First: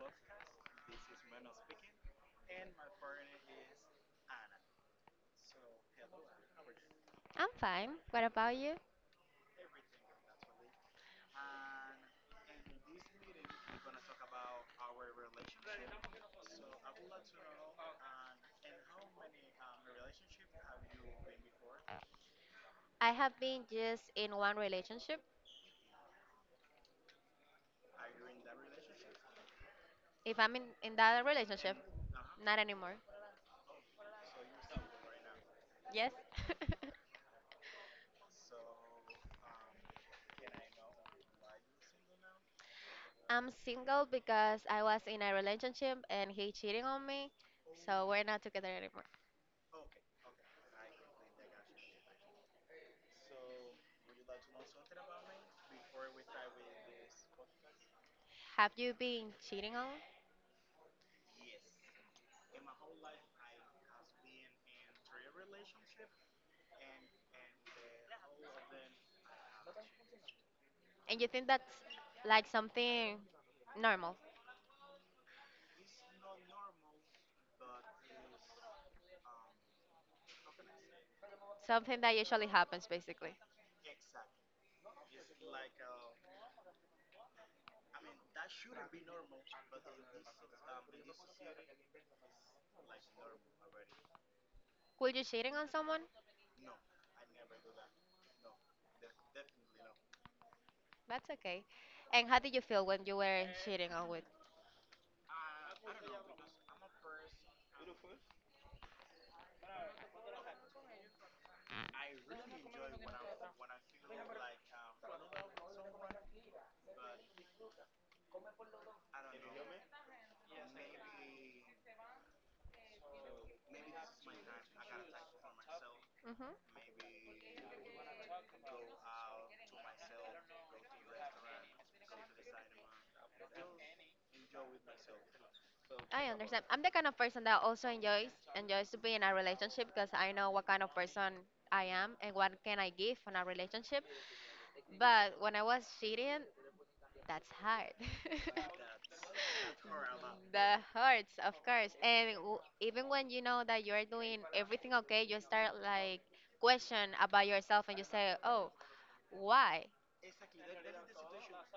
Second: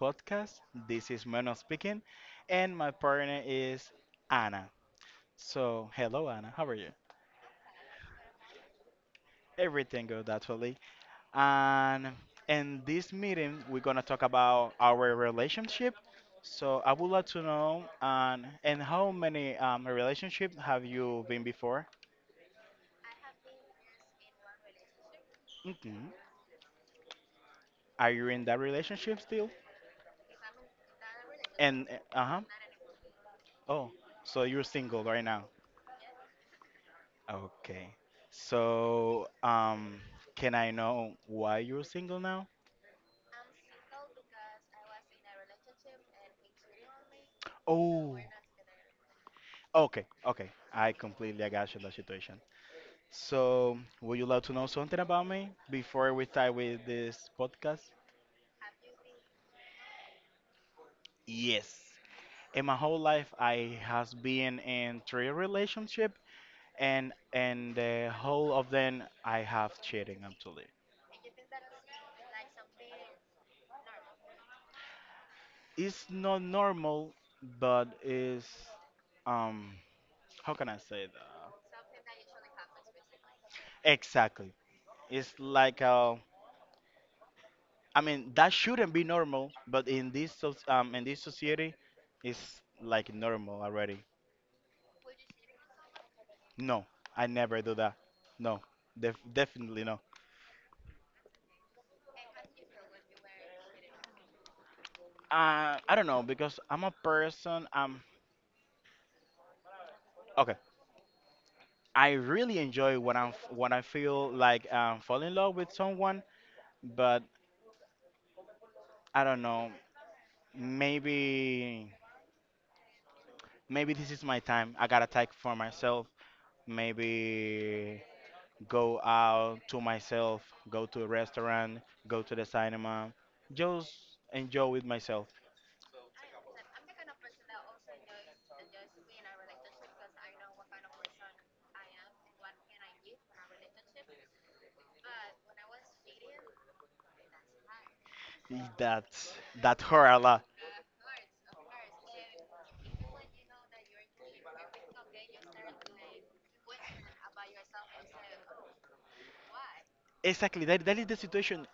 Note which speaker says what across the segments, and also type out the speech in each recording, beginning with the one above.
Speaker 1: podcast. This is Mano speaking, and my partner is Anna. So, hello, Anna, how are you?
Speaker 2: I'm fine. What about you?
Speaker 1: Everything good, actually. And in this meeting, we're gonna talk about our relationship. So, I would like to know, and how many relationship have you been before?
Speaker 2: I have been just in one relationship.
Speaker 1: hmm Are you in that relationship still?
Speaker 2: If I'm in that relationship,
Speaker 1: And uh huh.
Speaker 2: not anymore.
Speaker 1: Oh, so you're single right now?
Speaker 2: Yes.
Speaker 1: Okay. So, can I know why you're single now?
Speaker 2: I'm single because I was in a relationship and he cheating on me, so
Speaker 1: Oh,
Speaker 2: we're not together anymore.
Speaker 1: okay, okay. I got you the situation. So, would you love to know something about me before we start with this podcast?
Speaker 2: Have you been cheating on?
Speaker 1: Yes. In my whole life, I has been in three relationship, and the whole of them I have cheating actually.
Speaker 2: And you think that's like something normal,
Speaker 1: It's not normal, but it's um, how can I say that?
Speaker 2: something that usually happens basically.
Speaker 1: Exactly. It's like I mean that shouldn't be normal, but in this in this society, it's like normal already.
Speaker 2: Were you cheating on someone?
Speaker 1: No, I never do that. No, definitely no.
Speaker 2: That's okay. And how did you feel when you were cheating on with?
Speaker 1: I don't know because I'm a person. Okay, I really enjoy when when I feel like fall in love with someone, but I don't know. Maybe maybe this is my time. I gotta take for myself.
Speaker 2: hmm
Speaker 1: Maybe go out to myself, go to a restaurant, go to the cinema, just enjoy with myself.
Speaker 2: I understand. I'm the kind of person that also enjoys to be in a relationship because I know what kind of person I am and what can I give in a relationship. But when I was cheating, that's hard.
Speaker 1: That that hurt a lot.
Speaker 2: That hurts, of course. And even when you know that you're doing everything okay, you start like question about yourself and you say, "Oh, why?"
Speaker 1: Exactly, that is the situation.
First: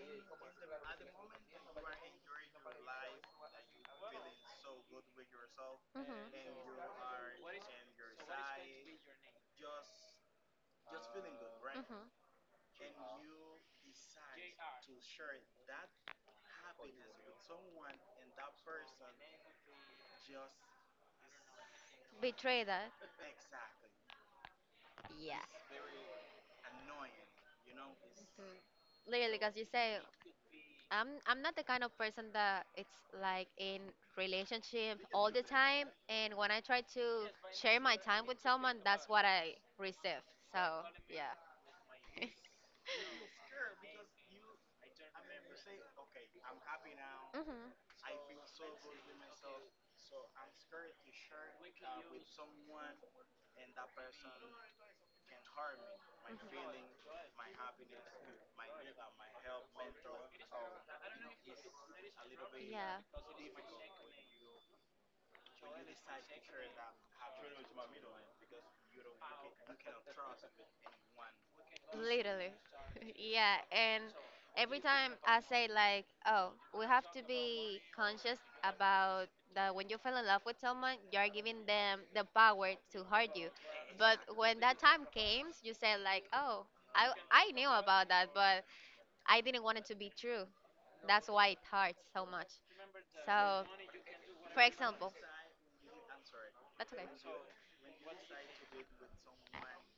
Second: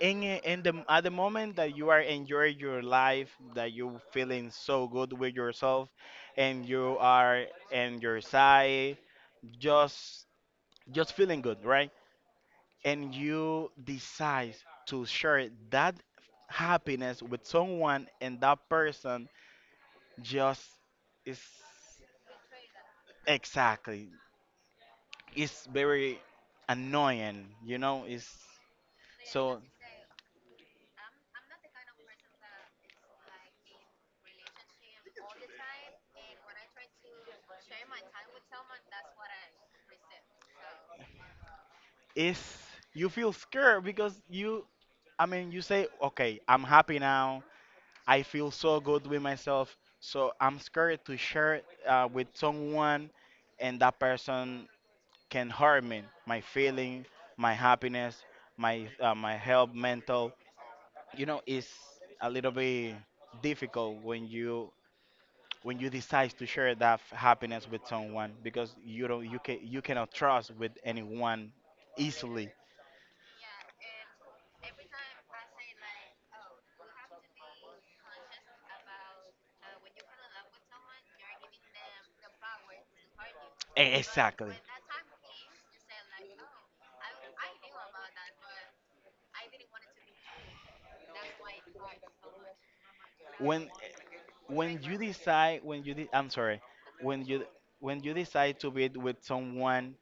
Speaker 1: In, a- in the at the moment that you are enjoying your life, that you feeling so good with yourself, and
Speaker 2: Mhm.
Speaker 1: you are and your side, just just feeling good, right?
Speaker 2: Mhm.
Speaker 1: And you decide to share that happiness with someone, and that person just it's
Speaker 2: Betray that.
Speaker 1: exactly.
Speaker 2: Yeah.
Speaker 1: It's very annoying, it's
Speaker 2: Mhm. Literally, because
Speaker 1: so
Speaker 2: you say, I'm not the kind of person that it's like in relationship all the time, and when I try to share my time with someone, that's what I receive. So yeah.
Speaker 1: it's, you feel scared because you I mean you say, okay, I'm happy now,
Speaker 2: Mhm.
Speaker 1: I feel so good with myself, so I'm scared to share, with someone, and that person can hurt me, my
Speaker 2: Mhm.
Speaker 1: feeling, my happiness, my my health mental, you know, it's a little bit
Speaker 2: Yeah.
Speaker 1: difficult when you decide to share that happiness with someone because you don't, you can, you cannot trust with anyone easily.
Speaker 2: Literally. Yeah, and every time I say like, oh, we have to be conscious about that when you fall in love with someone, you are giving them the power to hurt you. But
Speaker 1: Exactly.
Speaker 2: when that time came, you say like, oh, I knew about that, but I didn't want it to be true. That's why it hurts so much. So,
Speaker 1: when
Speaker 2: for
Speaker 1: when you
Speaker 2: example,
Speaker 1: decide when you de- I'm sorry.
Speaker 2: that's
Speaker 1: When you when you decide to be with someone,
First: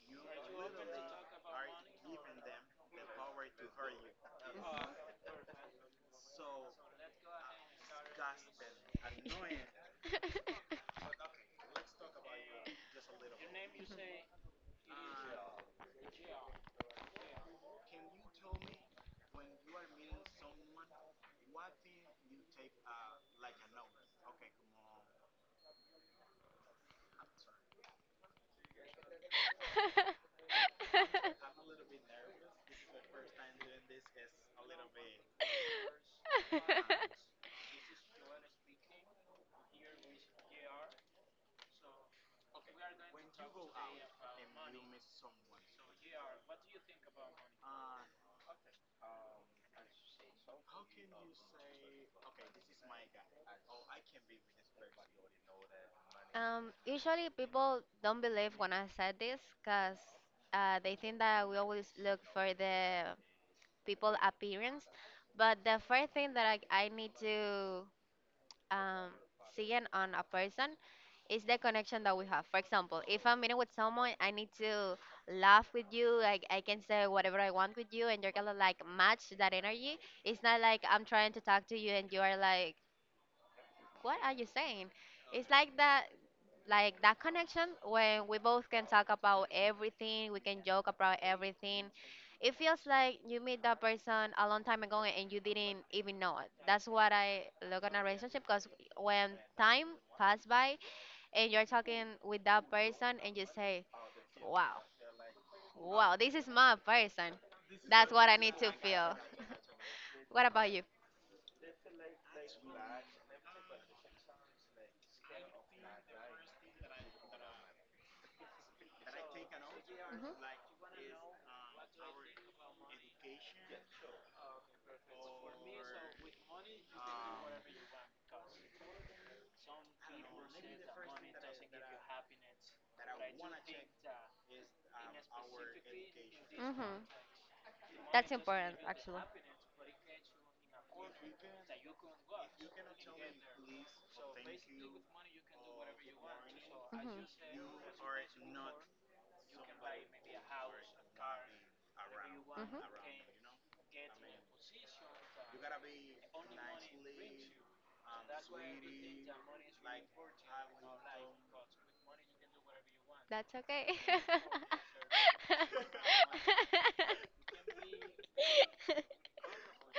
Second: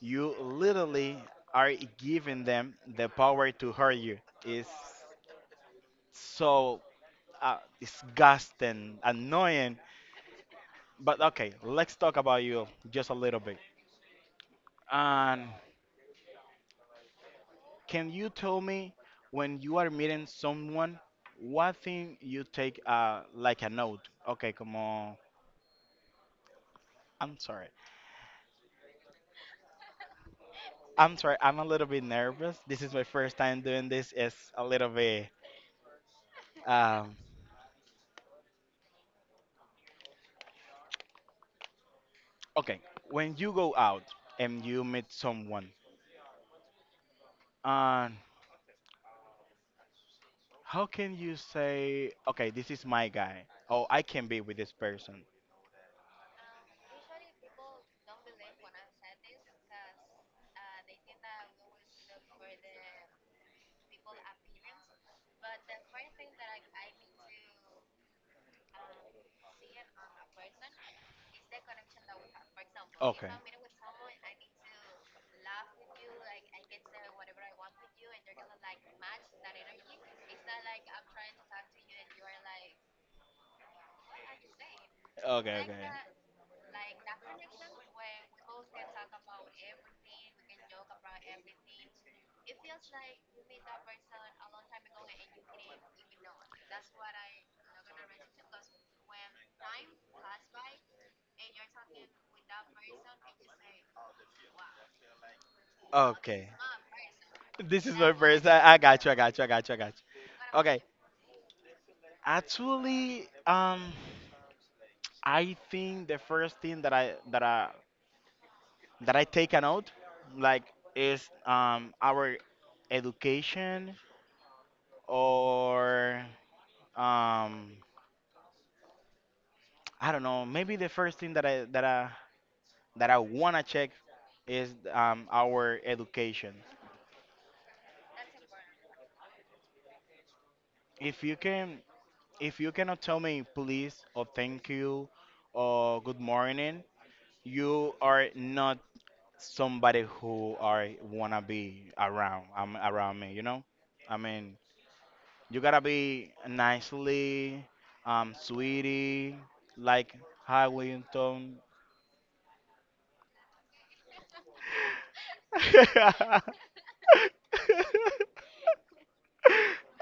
Speaker 1: you literally are giving them the power to hurt you. It's so disgusting, annoying. But okay, let's talk about you just a little bit. And can you tell me, when you are meeting someone, what thing you take, like a note? Okay, come on. I'm sorry. I'm sorry. I'm a little bit nervous. This is my first time doing this. It's a little bit.
Speaker 2: okay.
Speaker 1: Um, okay, when you go out and you meet someone, and how can you say, okay, this is my guy, oh, I can be with this person?
Speaker 2: Usually people don't believe when I said this because they think that we always look for the people appearance. But the first thing that I need to um, see in on a person is the connection that we have. For example, if
Speaker 1: Okay,
Speaker 2: I'm meeting with someone, I need to laugh with you. Like I can say whatever I want with you, and you're gonna like match that energy. It's not like I'm trying to talk to you and you are like what are you saying? It's
Speaker 1: okay,
Speaker 2: like
Speaker 1: okay,
Speaker 2: that connection when we both can talk about everything, we can joke about everything. It feels like you meet that person a long time ago and you didn't even know it. That's what I look on a relationship because when time pass by and you're talking with that person and you say, "Wow, wow, this is
Speaker 1: okay.
Speaker 2: my person."
Speaker 1: This is my
Speaker 2: That's what I
Speaker 1: first.
Speaker 2: need to
Speaker 1: I got you. I
Speaker 2: feel.
Speaker 1: got you. I got you. I got
Speaker 2: What
Speaker 1: you.
Speaker 2: about
Speaker 1: Okay.
Speaker 2: you?
Speaker 1: Actually, I think the first thing that I take a note, like, is our education, or um I don't know. Maybe the first thing that I wanna check is our education.
Speaker 2: Mhm. Mhm. That's important, actually.
Speaker 1: If you can, if you cannot tell me please or thank you or good morning,
Speaker 2: hmm
Speaker 1: you are not somebody who are wanna be around. I around
Speaker 2: hmm
Speaker 1: me. I mean, you gotta be nicely, sweetie, like, hi Wilton.
Speaker 2: That's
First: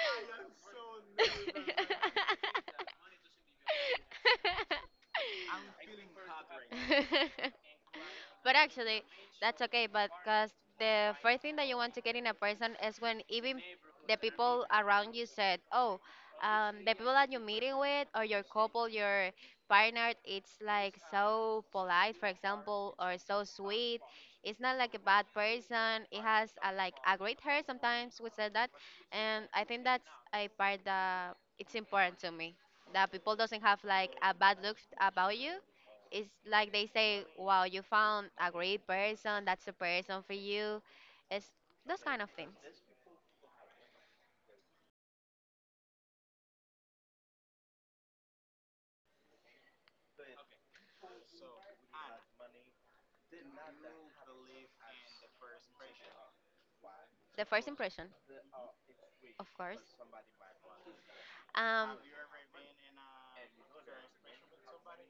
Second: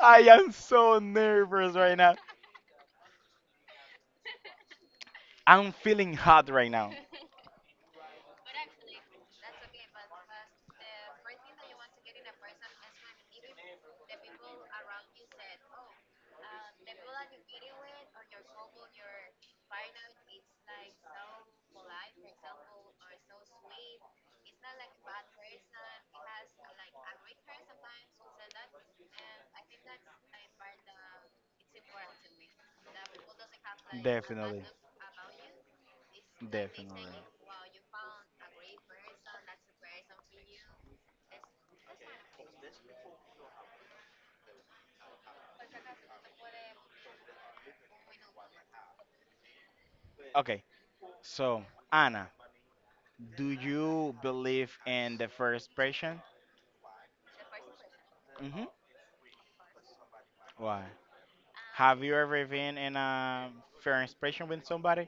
Speaker 1: I am so nervous right now. I'm feeling hot right now.
Speaker 2: okay. But actually, that's okay. But because the first thing that you want to get in a person is when even the people around you said, "Oh, the people that you're meeting with or your couple, your partner, it's like so polite, for example, or so sweet. It's not like a bad person. It has a, like a great hair. Sometimes we said that, and I think that's a part that it's important to me. That people doesn't have like a bad
Speaker 1: Definitely,
Speaker 2: look about you it's like they
Speaker 1: definitely.
Speaker 2: say, wow, you found a great person, that's the person for you. It's those kind of things.
Speaker 1: Okay, so, Anna, do you believe in the first impression?
Speaker 2: The first impression,
Speaker 1: hmm
Speaker 2: of course.
Speaker 1: Why?
Speaker 2: Um,
Speaker 1: Have you ever been in a first impression with somebody?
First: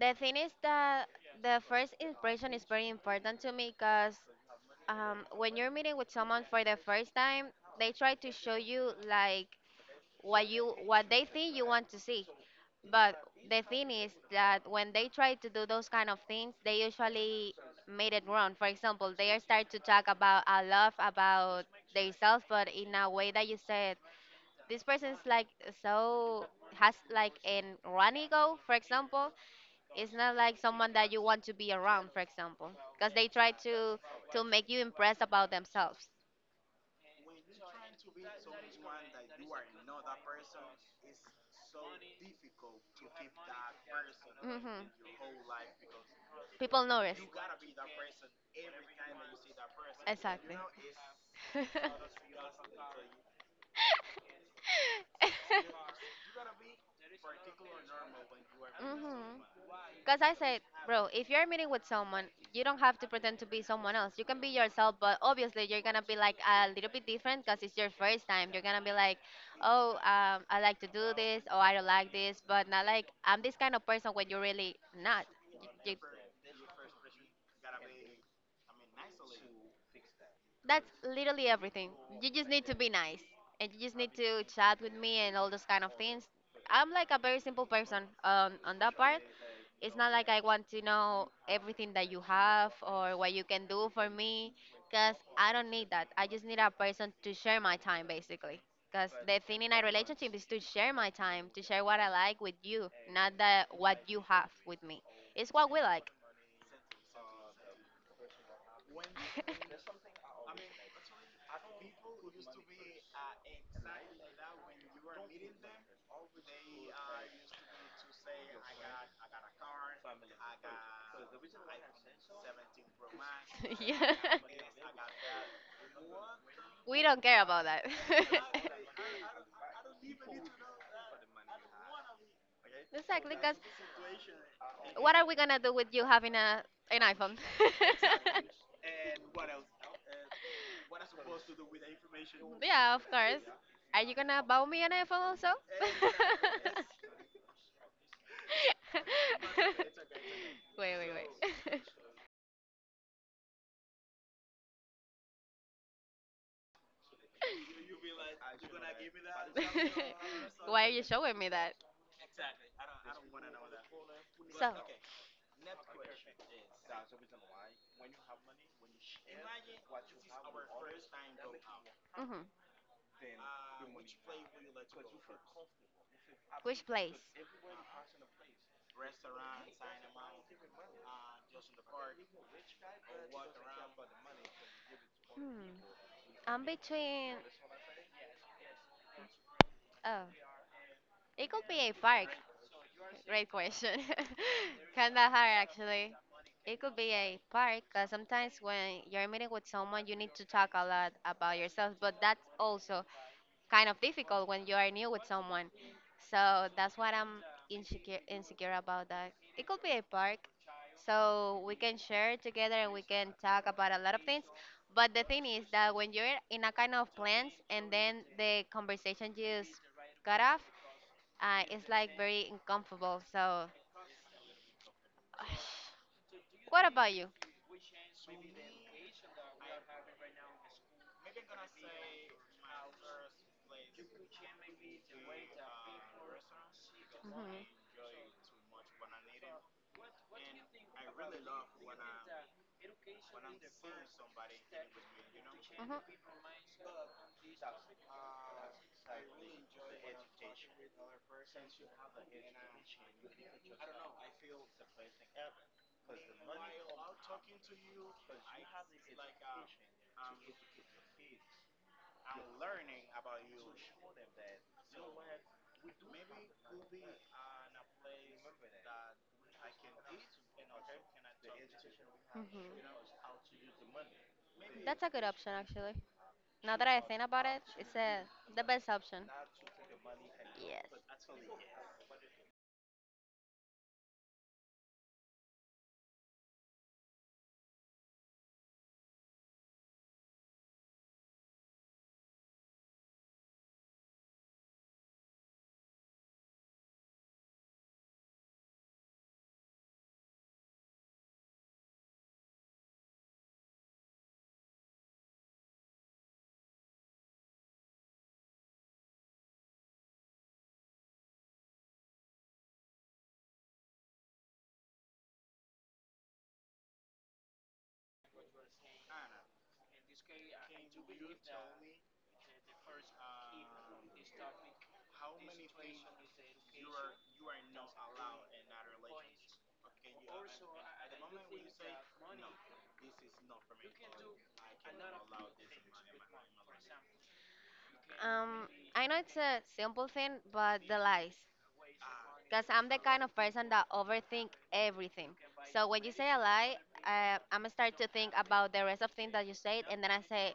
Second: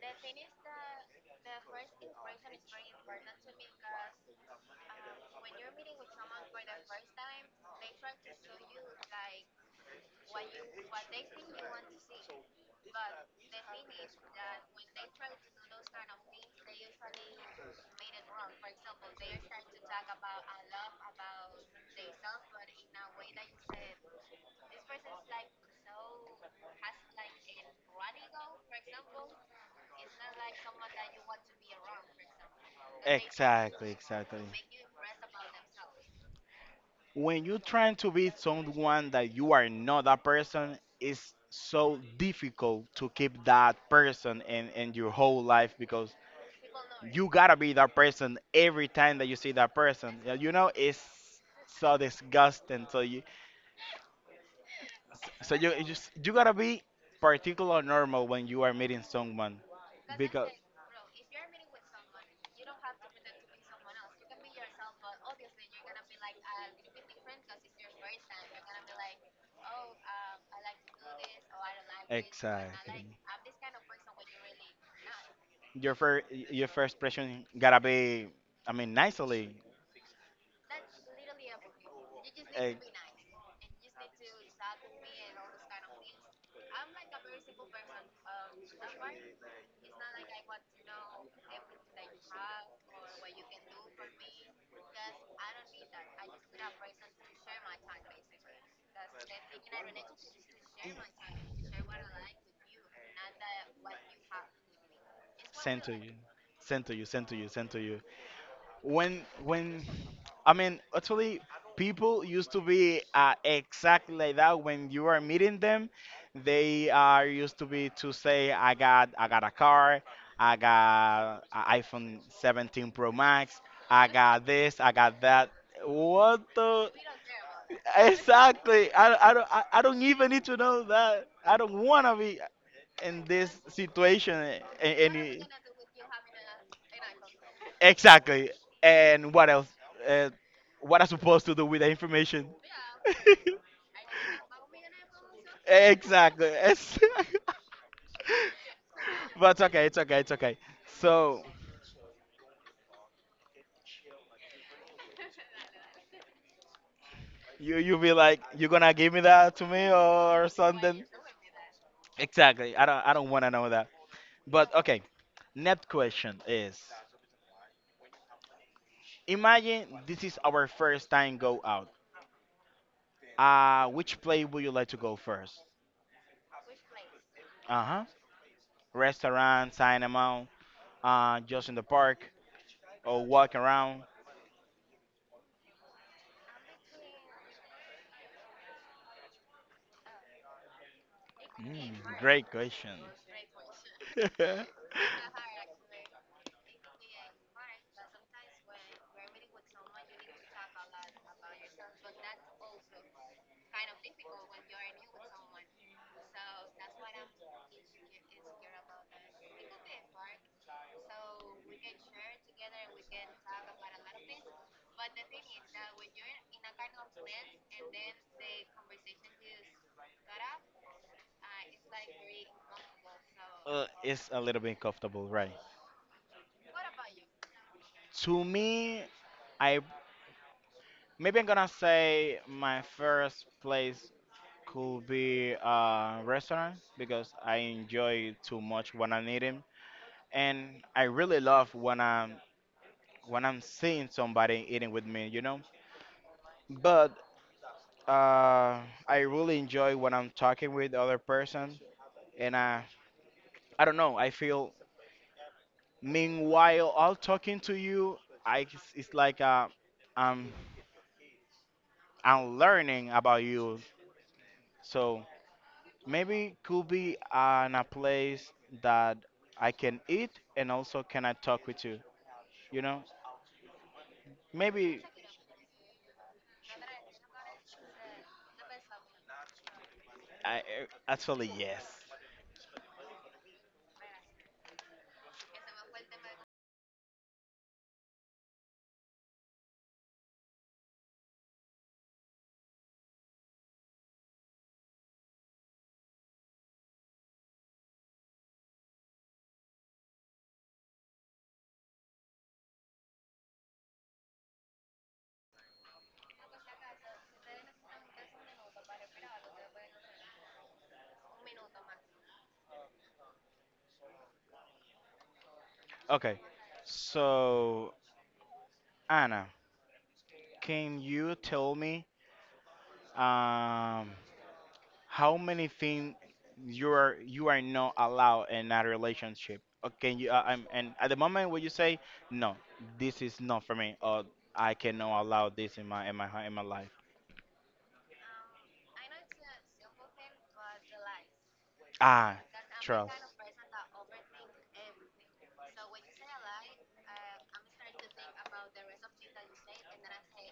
Speaker 2: the thing is that the first impression is very important to me because when you're meeting with someone for the first time, they try to show you like what you what they think you want to see. But the thing is that when they try to do those kind of things, they usually made it wrong. For example, they are start to talk about a lot about themselves, but in a way that you said this person's like so has like an run ego. For example, it's not like someone that you want to be around. For example, because they try
Speaker 1: Exactly,
Speaker 2: to
Speaker 1: exactly.
Speaker 2: to make you impressed about themselves.
Speaker 1: When you're trying to be someone that you are not that person, it's so difficult to keep that person in,
Speaker 2: Mhm.
Speaker 1: in your whole life because
Speaker 2: People notice.
Speaker 1: you gotta be that person every time that you see that person. Yeah,
Speaker 2: Exactly.
Speaker 1: it's so disgusting. So
Speaker 2: Mhm.
Speaker 1: So you just you gotta be particular normal when you are meeting someone
Speaker 2: Because I
Speaker 1: because,
Speaker 2: said, bro, if you're meeting with someone, you don't have to pretend to be someone else. You can be yourself, but obviously you're gonna be like a little bit different because it's your first time. You're gonna be like, oh, I like to do this, or I don't like this, but not
Speaker 1: exactly,
Speaker 2: like I'm this kind of person when you're really not. You,
Speaker 1: your first your first impression gotta be, I mean, nicely.
Speaker 2: that's literally everything. You just need to
Speaker 1: eh,
Speaker 2: be nice and you just need to chat with me and all those kind of things. I'm like a very simple person on that part. It's not like I want to know everything that you have or what you can do for me because I don't need that. I just need a person to share my time basically. Because the thing in a relationship is to share my time, to share what I like with you, not that what you have with me. It's what we
Speaker 1: sent to
Speaker 2: like.
Speaker 1: you sent to you sent to you sent to you When I mean, actually, people used to be, exactly like that, when you are meeting them. They are used to be to say, I got a car, I got a iPhone 17 Pro Max, I
Speaker 2: Yeah.
Speaker 1: got this, I got that, what the,
Speaker 2: We don't care about that.
Speaker 1: exactly. I don't even need to know that. I don't want to be in
Speaker 2: Exactly, because
Speaker 1: this situation, a-
Speaker 2: what are we
Speaker 1: any
Speaker 2: gonna do with you having a an iPhone?
Speaker 1: exactly. And what else? Uh, what I'm supposed to do with the information?
Speaker 2: Yeah, of course. Are you gonna buy me an iPhone also?
Speaker 1: Exactly. But it's okay. It's okay. It's okay.
Speaker 2: Wait,
Speaker 1: So
Speaker 2: wait,
Speaker 1: you be
Speaker 2: wait.
Speaker 1: like, you gonna give me that to me or
Speaker 2: Why are you
Speaker 1: something?
Speaker 2: showing me that?
Speaker 1: Exactly. I don't wanna know that.
Speaker 2: So,
Speaker 1: But okay. Next question is: imagine this is our first time go out.
Speaker 2: hmm
Speaker 1: Which place would you like to go first?
Speaker 2: which place?
Speaker 1: Uh huh. Restaurant, cinema, just in the park, or walk around.
Speaker 2: Hmm. I'm between. Oh, it could be a
Speaker 1: Mm,
Speaker 2: park.
Speaker 1: Great question.
Speaker 2: Great question. Kinda hard, actually. It could be a park, because sometimes when you're meeting with someone, you need to talk a lot about yourself, but that's also kind of difficult when you are new with someone. So that's what I'm insecure about that. It could be a park, so we can share together and we can talk about a lot of things but the thing is that when you're in a kind of plans and then the conversation just cut off it's like very uncomfortable so
Speaker 1: It's a little bit comfortable, right?
Speaker 2: what about you?
Speaker 1: To me, I maybe I'm gonna say my first place could be a restaurant because I enjoy too much when I'm eating, and I really love when I'm seeing somebody eating with me, you know.
Speaker 2: Mhm. Mhm.
Speaker 1: But uh, I really enjoy when I'm talking with other person, and I don't know. I feel, meanwhile I all talking to you, I it's like, I'm I'm learning about you. So maybe could be, in a place that I can eat and also can I talk with you. You know,
Speaker 2: Mhm.
Speaker 1: maybe
Speaker 2: That's a good option, actually. Now that I think about it, it's the best option.
Speaker 1: I-
Speaker 2: Yes.
Speaker 1: actually yes. Okay, so Anna, can you tell me, um how many things you are not allowed in a relationship? Or can you? And at the moment when you say no, this is not for me, or I cannot allow this in my life.
Speaker 2: Um, I know it's a simple thing, but the lies.
Speaker 1: Ah,
Speaker 2: Because I'm the
Speaker 1: trust.
Speaker 2: kind of person that overthink everything. So when you say a lie, I'm gonna start to think about the rest of things that you said, and then I say,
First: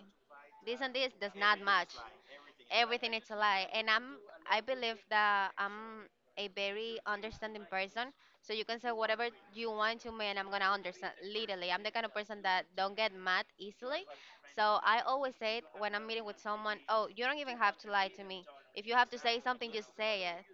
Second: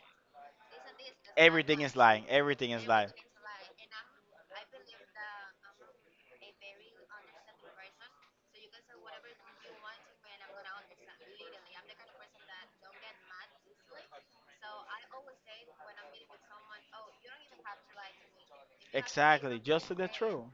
Speaker 2: this and this does not
Speaker 1: Everything is
Speaker 2: match.
Speaker 1: lying. Everything is lying.
Speaker 2: Everything is a lie and I believe that I'm a very understanding person so you can say whatever you want to me and I'm gonna understand literally I'm the kind of person that don't get mad easily so I always say it when I'm meeting with someone oh you don't even have to lie to me if you have to say
Speaker 1: Exactly,
Speaker 2: something
Speaker 1: just
Speaker 2: just
Speaker 1: the
Speaker 2: say
Speaker 1: truth.
Speaker 2: it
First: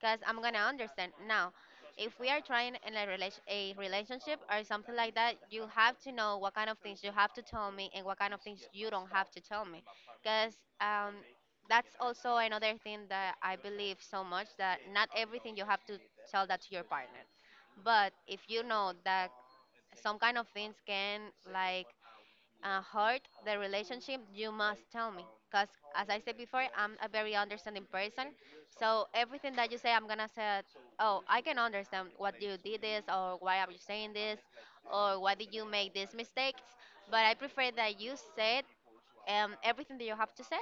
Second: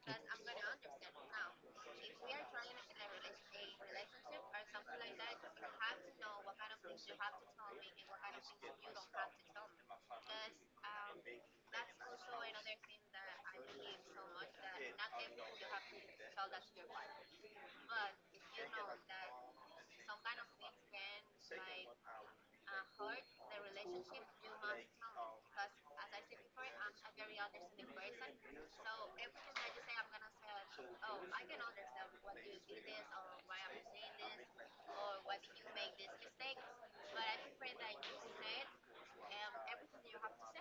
Speaker 2: because I'm gonna understand now. If we are trying in a relationship or something like that, you have to know what kind of things you have to tell me and what kind of things you don't have to tell me. Because um, that's also another thing that I believe so much that not everything you have to tell that to your partner. But if you know that some kind of things can like hurt the relationship, you must tell me. Because, as I said before, I'm a very understanding person. So, everything that you say, I'm going to say, oh, I can understand what you did this, or why are you saying this, or why did you make these mistakes. But I prefer that you said everything that you have to say.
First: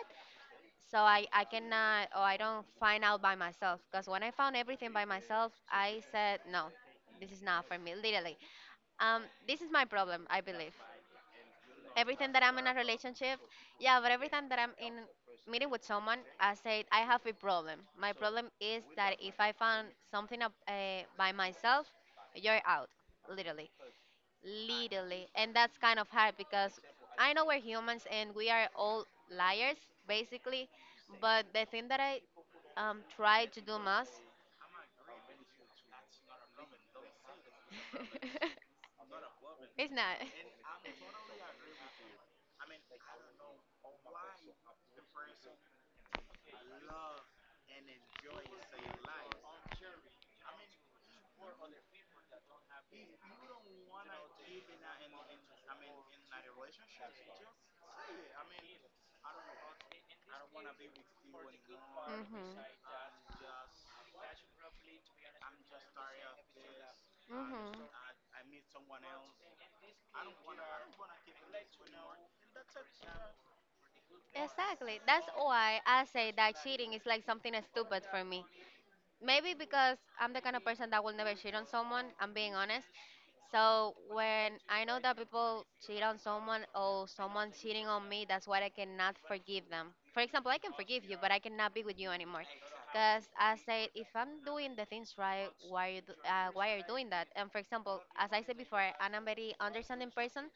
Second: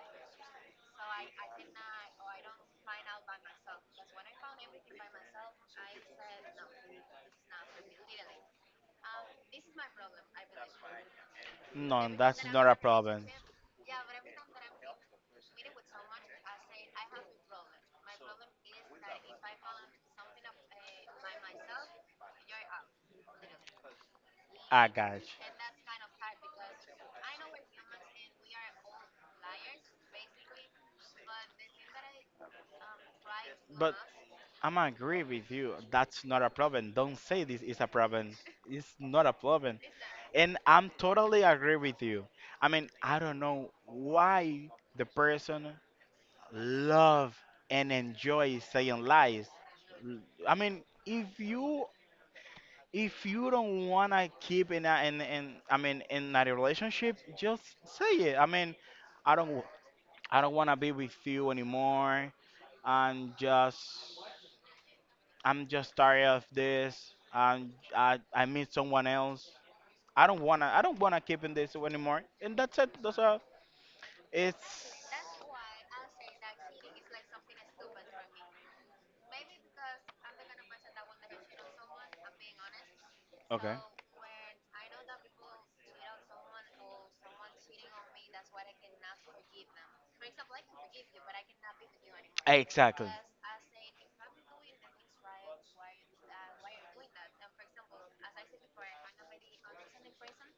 Speaker 2: So, I cannot, or I don't find out by myself. Because when I found everything by myself, I said, no, this is not for me, literally. This is my problem, I believe
Speaker 1: No,
Speaker 2: every time that
Speaker 1: that's
Speaker 2: I'm
Speaker 1: not
Speaker 2: in
Speaker 1: a
Speaker 2: a
Speaker 1: problem.
Speaker 2: relationship, yeah, but every time that I'm in meeting with someone, I said I have a problem. My problem is that if I found something up, by myself, you're out, literally,
Speaker 1: I got you.
Speaker 2: literally, and that's kind of hard because I know we're humans and we are all liars basically, but the thing that I try to do
Speaker 1: But
Speaker 2: most,
Speaker 1: I'm agree with you. That's not a problem. Don't say this is a problem. It's not a problem.
Speaker 2: it's not.
Speaker 1: And I'm totally agree with you. I mean, I don't know why the person love and enjoy saying lies. L- I mean, if you don't wanna keep in I mean in a relationship, just say it. I mean, I don't I don't wanna be with you anymore,
Speaker 2: Mhm.
Speaker 1: and just I'm just tired of this. I meet someone else.
Speaker 2: Mhm.
Speaker 1: I don't wanna keep in this anymore. And that's it. That's all. It's
Speaker 2: Exactly. That's why I say that cheating is like something stupid for me maybe because I'm the kind of person that will never cheat on someone, I'm being honest.
Speaker 1: okay.
Speaker 2: So when I know that people cheat on someone or someone cheating on me, that's why I cannot forgive them. For example, I can forgive you, but I cannot be with you anymore.
Speaker 1: Exactly.
Speaker 2: Because I said, if I'm doing the things right, why you do, why are you doing that? And for example, as I said before, I'm a very understanding person.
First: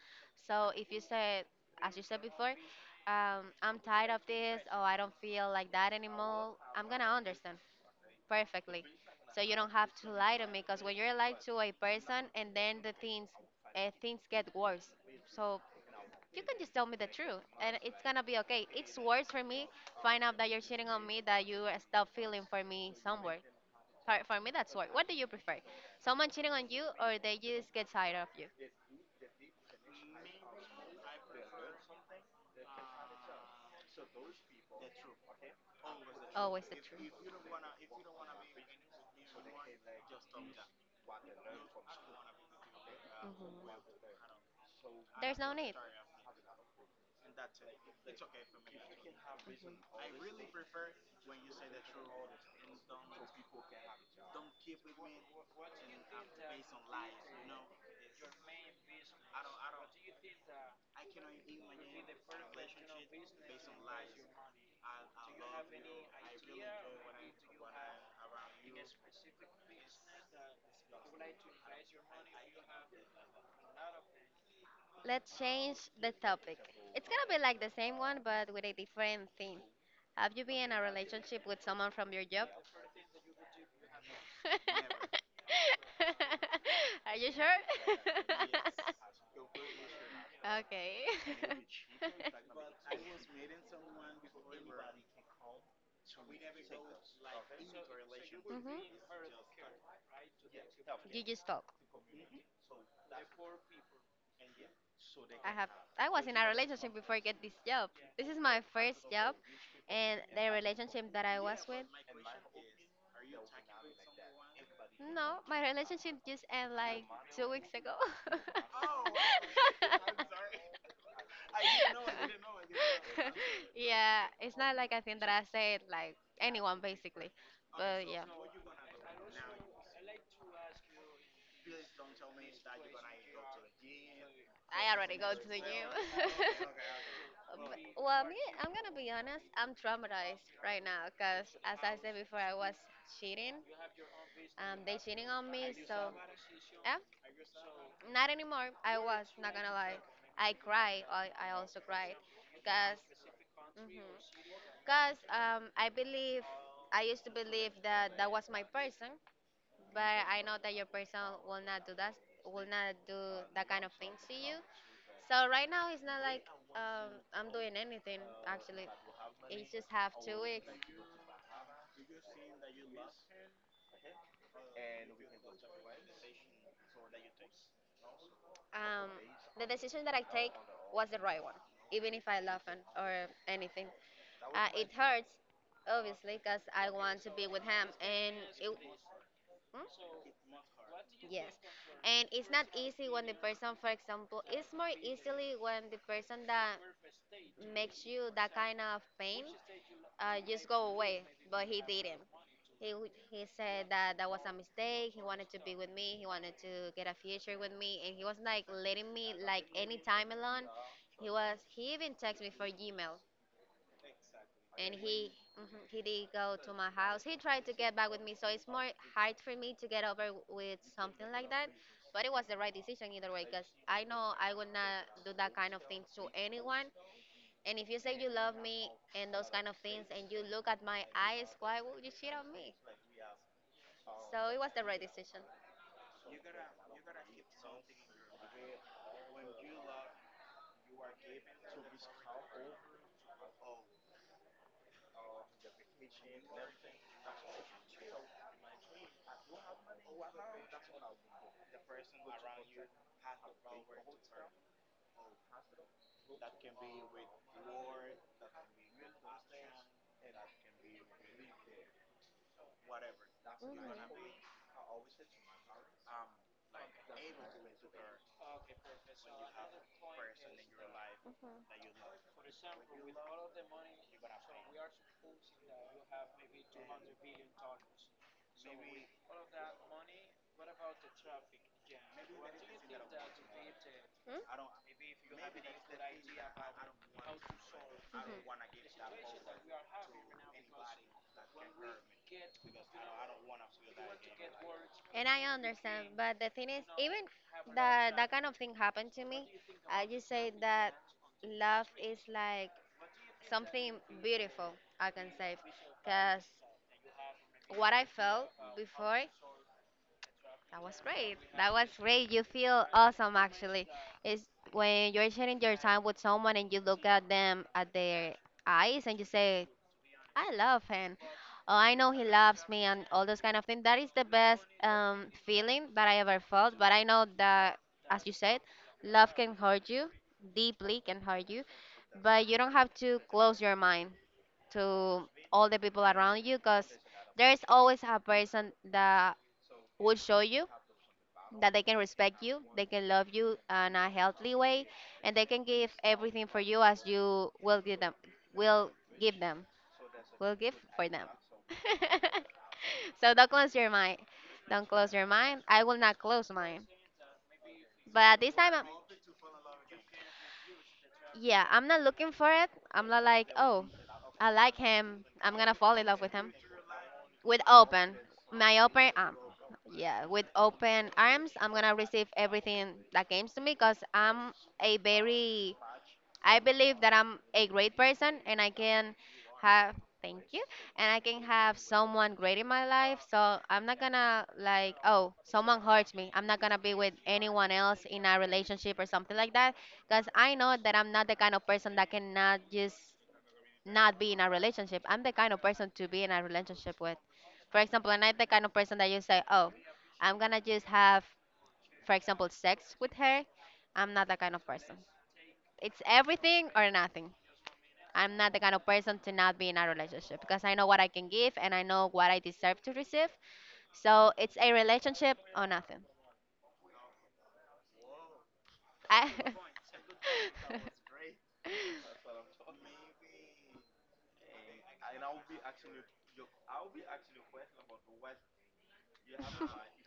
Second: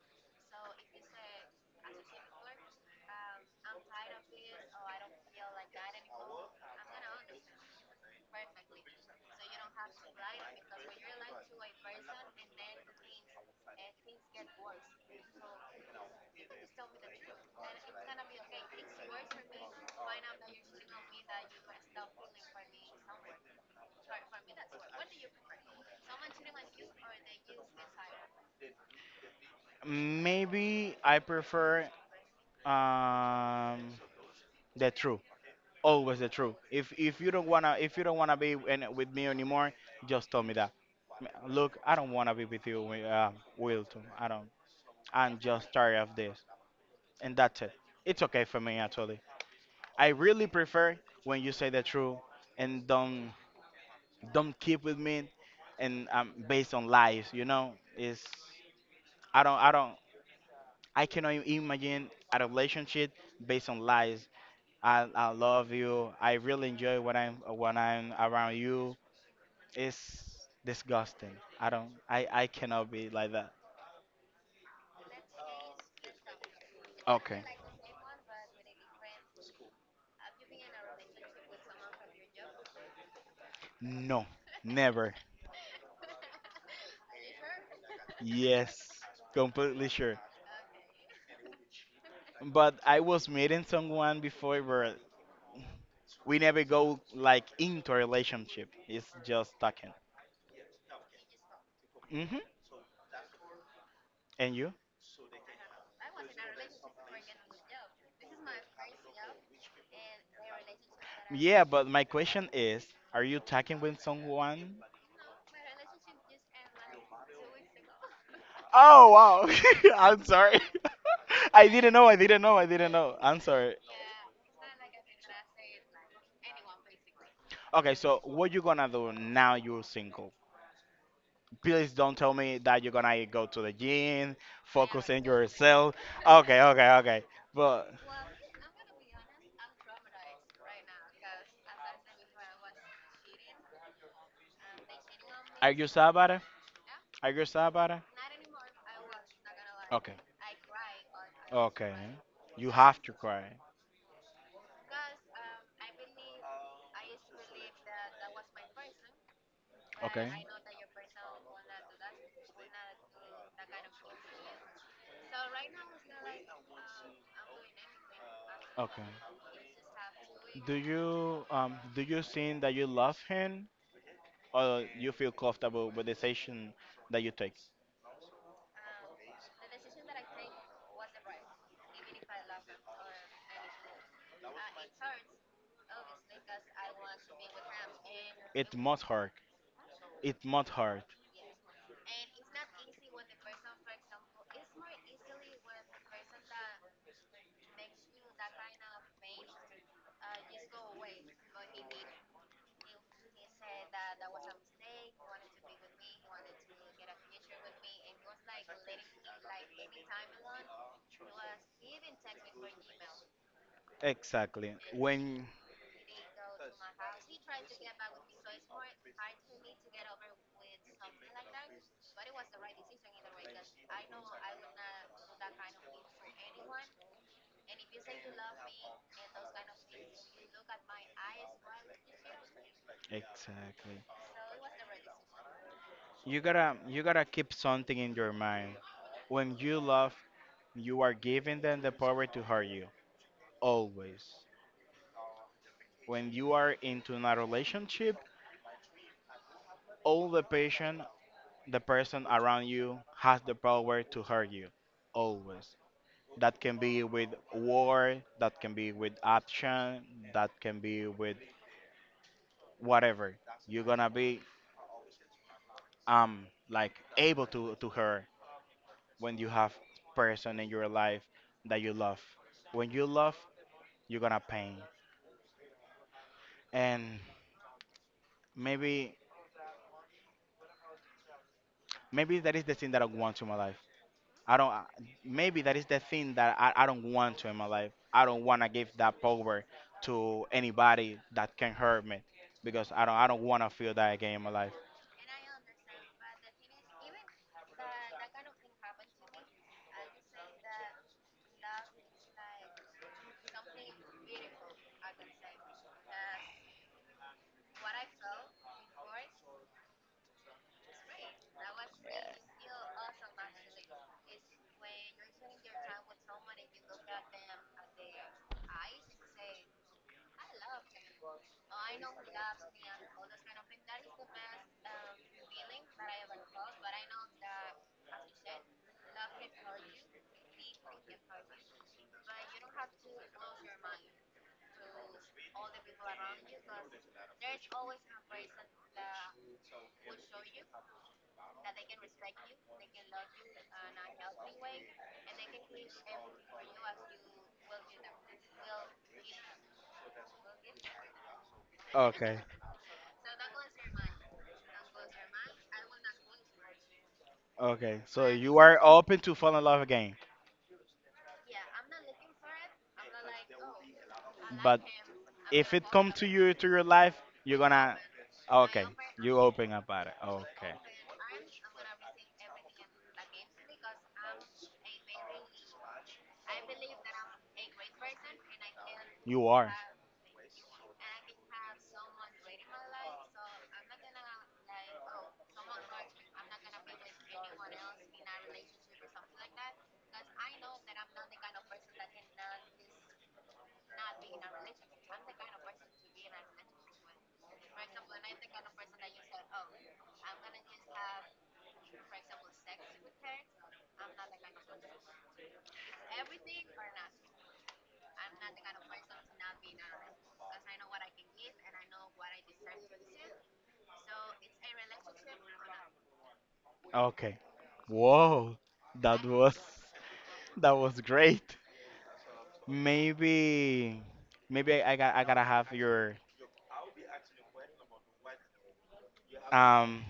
Speaker 2: So if you said, as you said before, I'm tired of this, or I don't feel like that anymore, I'm gonna understand perfectly. So you don't have to lie to me because when you're lying to a person and then the things things get worse. So you can just tell me the truth and it's gonna be okay. It's worse for me find out that you're cheating on me that you stop feeling for me somewhere. For me that's worse. What do you prefer? Someone cheating on you or they just get tired of you?
Speaker 1: Maybe I prefer, um the truth. Always the truth.
Speaker 2: Always the
Speaker 1: If
Speaker 2: truth.
Speaker 1: if you don't wanna if you don't wanna be in, with me anymore, just tell me that. M- Look, I don't wanna be with you,
Speaker 2: Hmm.
Speaker 1: Wilton. I don't.
Speaker 2: There's
Speaker 1: I'm
Speaker 2: no
Speaker 1: just
Speaker 2: need.
Speaker 1: tired of this, and that's it. It's okay for me actually. I really prefer when you say the truth and don't keep with me, and based on lies. You know, is I don't I don't I cannot imagine a relationship based on lies. I love you. I really enjoy when I'm around you. It's disgusting. I don't. I cannot be like that.
Speaker 2: Let's change the topic. It's gonna
Speaker 1: Okay.
Speaker 2: be like the same one, but with a different theme. Have you been in a relationship with someone from your job?
Speaker 1: No, never.
Speaker 2: Are you sure?
Speaker 1: Yes, completely sure.
Speaker 2: Okay.
Speaker 1: But I was meeting someone before where we never go like into a relationship.
Speaker 2: Mhm.
Speaker 1: It's just talking.
Speaker 2: You just talk.
Speaker 1: Mhm. And you?
Speaker 2: I have. I was in a relationship before I get this job. This is my first job, and the relationship that I was
Speaker 1: Yeah, but
Speaker 2: with.
Speaker 1: my question is, are you talking with someone.
Speaker 2: No, my relationship just ended like 2 weeks ago.
Speaker 1: Oh wow. I'm sorry. I didn't know. I didn't know. I didn't know. I'm sorry.
Speaker 2: Yeah, it's not like a thing that I said like anyone basically,
Speaker 1: Okay,
Speaker 2: but
Speaker 1: so
Speaker 2: yeah,
Speaker 1: what you gonna do now you're single? Please don't tell me that you're gonna go to the gym,
Speaker 2: I
Speaker 1: focus
Speaker 2: already
Speaker 1: on
Speaker 2: go to the gym.
Speaker 1: yourself. Okay, okay, okay.
Speaker 2: But,
Speaker 1: But
Speaker 2: well, me, I'm gonna be honest. I'm traumatized right now because, as I said before, I was cheating. They cheating on
Speaker 1: are
Speaker 2: me,
Speaker 1: you sad
Speaker 2: so
Speaker 1: about it?
Speaker 2: yeah,
Speaker 1: Are you sad about it?
Speaker 2: not anymore. I was not gonna lie.
Speaker 1: Okay,
Speaker 2: I cried. I also
Speaker 1: okay.
Speaker 2: cried,
Speaker 1: You have
Speaker 2: cause
Speaker 1: to cry.
Speaker 2: Because I believe, I used to believe that that was my person, but
Speaker 1: Okay.
Speaker 2: I know that your person will not do that, will not do that kind of thing to you. So right now it's not like I'm doing anything actually.
Speaker 1: Okay.
Speaker 2: It's just have 2 weeks.
Speaker 1: Do you think that you love him? Or you feel comfortable with the decision that you take.
Speaker 2: Um, the decision that I take was the right one, even if I love him or anything. It hurts, obviously, because I want to be with him, and it.
Speaker 1: It must hurt. It must hurt.
Speaker 2: Yes. And it's not easy when the person, for example, it's more easily when the person that makes you that kind of pain just go away, but he didn't. He said that that was a mistake. He wanted to be with me. He wanted to get a future with me, and he was like letting me like any time alone. He even texted me for Gmail,
Speaker 1: Exactly.
Speaker 2: and he
Speaker 1: When
Speaker 2: mhm, he did go to my house. He tried to get back with me, so it's more hard for me to get over with something like that. But it was the right decision either way, because I know I would not do that kind of thing to anyone. And if you say you love me and those kind of things, and you look at my eyes, why would you cheat on me?
Speaker 1: exactly.
Speaker 2: So it was the right decision.
Speaker 1: You gotta keep something in your mind. When you love, you are giving them the power to hurt you. Always. When you are into a relationship, all the patient the person around you has the power to hurt you. Always. That can be with war. That can be with action, that can be with whatever. You're gonna
Speaker 2: Mhm.
Speaker 1: be like able to her When you have person in your life
Speaker 2: Mhm.
Speaker 1: that you love, when you love, you're gonna pain. And maybe, maybe that is the thing that I want to my life.
Speaker 2: Mhm.
Speaker 1: I don't I- Maybe that is the thing that I don't want to in my life. I don't want to give that power to anybody that can hurt me, because I don't want to feel that again in my life.
Speaker 2: And I understand, but the thing is, even that that kind of thing happened to me, I just say that love is like something beautiful, I can say, because what I felt before, that was great. That was great. You feel awesome actually. It's when you're sharing your time with someone and you look at them at their eyes and you say, "I love him. Oh, I know he loves me," and all those kind of things, that is the best feeling that I ever felt. But I know that, as you said, love can hurt you deeply, can hurt you, but you don't have to close your mind to all the people around you, because there's always a person that will show you that they can respect you, they can love you in a healthy way, and they can give everything for you as you will give them, will give them, will give for them.
Speaker 1: Okay.
Speaker 2: So don't close your mind. Don't close your mind. I will not close mine.
Speaker 1: Okay,
Speaker 2: But
Speaker 1: so
Speaker 2: at this
Speaker 1: you
Speaker 2: time,
Speaker 1: are
Speaker 2: I'm,
Speaker 1: open to fall in love again?
Speaker 2: yeah, I'm not looking for it. I'm not like, "Oh, I like
Speaker 1: But
Speaker 2: him. I'm
Speaker 1: if
Speaker 2: gonna
Speaker 1: it
Speaker 2: fall in
Speaker 1: come
Speaker 2: love
Speaker 1: to
Speaker 2: with
Speaker 1: you
Speaker 2: him."
Speaker 1: to your life, you're
Speaker 2: With
Speaker 1: gonna.
Speaker 2: open, my
Speaker 1: Okay.
Speaker 2: open arm,
Speaker 1: You open up about it,
Speaker 2: yeah, with
Speaker 1: okay.
Speaker 2: open arms, I'm gonna receive everything that comes to me, because I'm a very I believe that I'm a great person and I can
Speaker 1: You are.
Speaker 2: have. Thank you. And I can have someone great in my life, so I'm not gonna like, "Oh, someone hurts me, I'm not gonna be with anyone else in a relationship," or something like that. Because I know that I'm not the kind of person that cannot just not be in a relationship. I'm the kind of person to be in a relationship with. For example, and I'm the kind of person that you say, "Oh, I'm gonna just have, for example, sex with her." I'm not that kind of person. It's everything or nothing. I'm not the kind of person to not be in a relationship, because I know what I can give and I know what I deserve to receive. So it's a relationship or nothing.
Speaker 1: Okay. Whoa, that
Speaker 2: I.
Speaker 1: was that was great. Maybe, maybe I got I gotta have your um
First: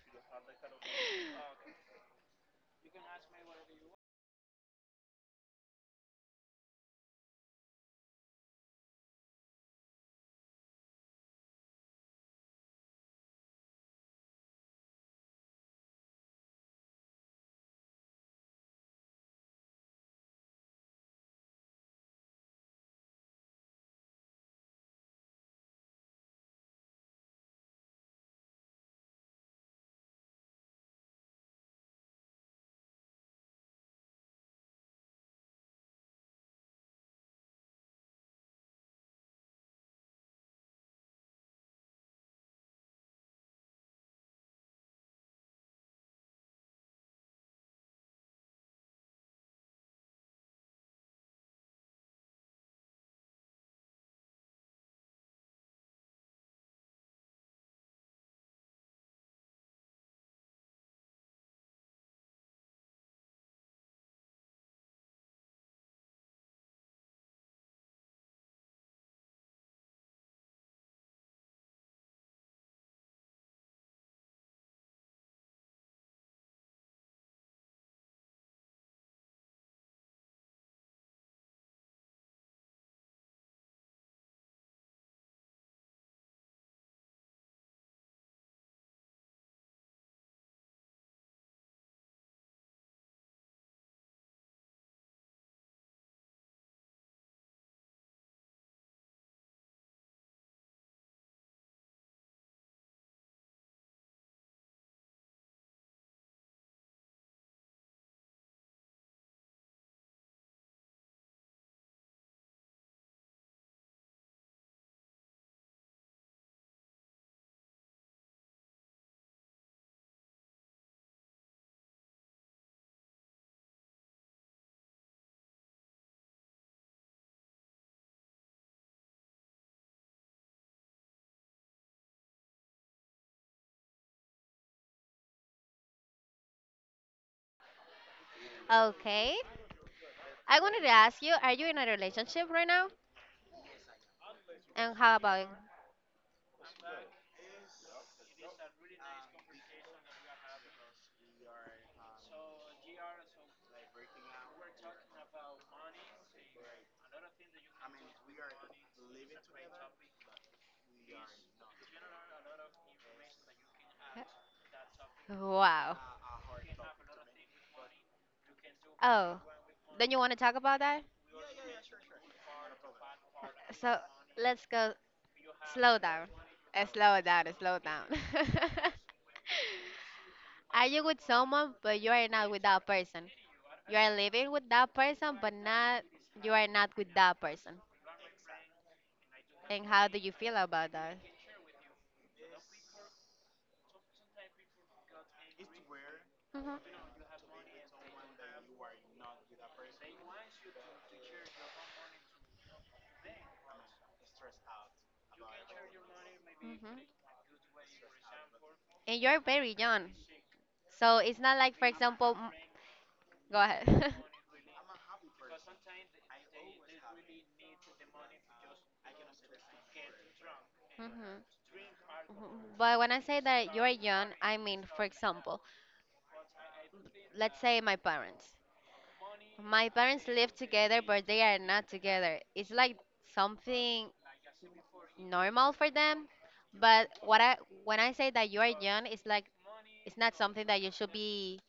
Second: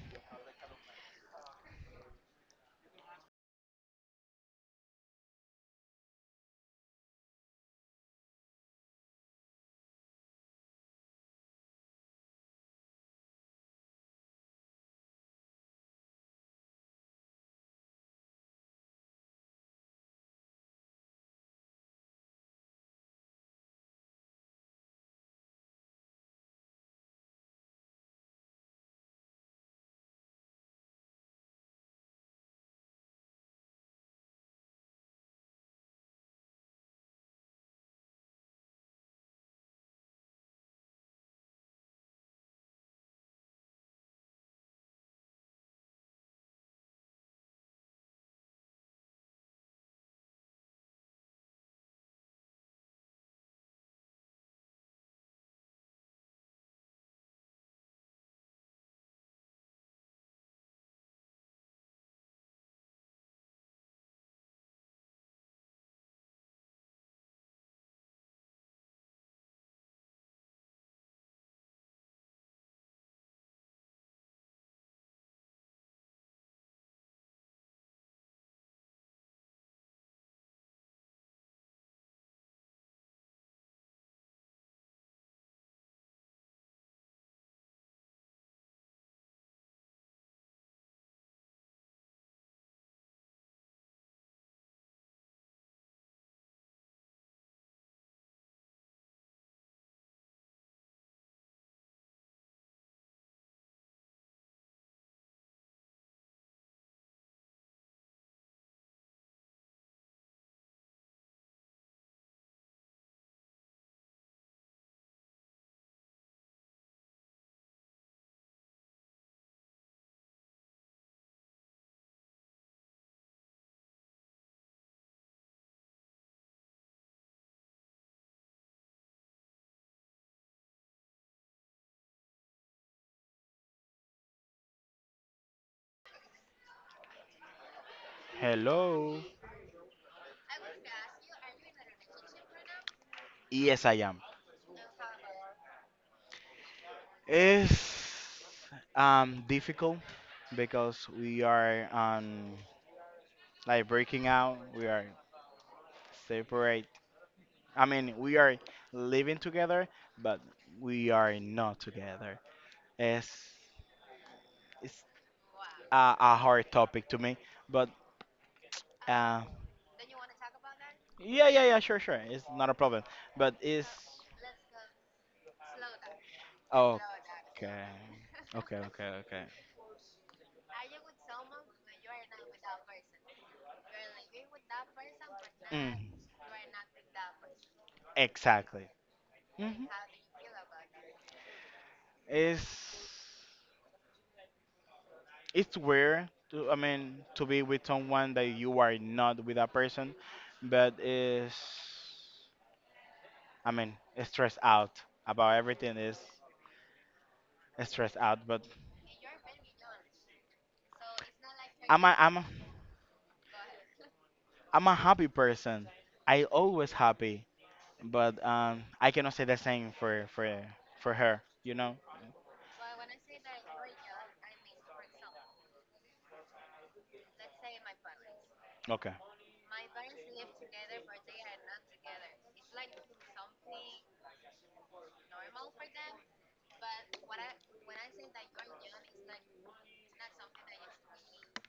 Speaker 1: hello.
Speaker 2: Okay. I wanted to ask you, are you in a relationship right now?
Speaker 1: Yes, I am.
Speaker 2: And how about.
Speaker 1: It's difficult, because we are like breaking out, we are separate. I mean, we are living together, but we are not together. It's it's
Speaker 2: Wow.
Speaker 1: a hard topic to me, but uh,
Speaker 2: Oh, then you want to talk about that?
Speaker 1: yeah, yeah, yeah, sure, sure, it's not a problem. But it's.
Speaker 2: So let's go, slow down.
Speaker 1: Oh,
Speaker 2: Slow down, slow
Speaker 1: okay,
Speaker 2: down.
Speaker 1: okay, okay, okay.
Speaker 2: Are you with someone, but you are not with that person? You are living with that person, but not,
Speaker 1: Mm,
Speaker 2: you are not with that person.
Speaker 1: exactly. Hmm.
Speaker 2: And how do you feel about that?
Speaker 1: It's it's weird to, I
Speaker 2: Hmm.
Speaker 1: mean, to be with someone that you are not with a person, but it's, I mean, stressed out about everything is
Speaker 2: Hmm.
Speaker 1: stressed out, but
Speaker 2: And you're very young, so it's not like, for
Speaker 1: I'm a,
Speaker 2: example,
Speaker 1: I'm a,
Speaker 2: go ahead.
Speaker 1: I'm a happy person. I always happy, but I cannot say the same for for
Speaker 2: Hmm.
Speaker 1: her, you know.
Speaker 2: But when I say that you're young, I mean, for example, let's say my parents.
Speaker 1: Okay,
Speaker 2: My parents live together, but they are not together. It's like something normal for them. But what I when I say that you are young, it's like it's not something that you should be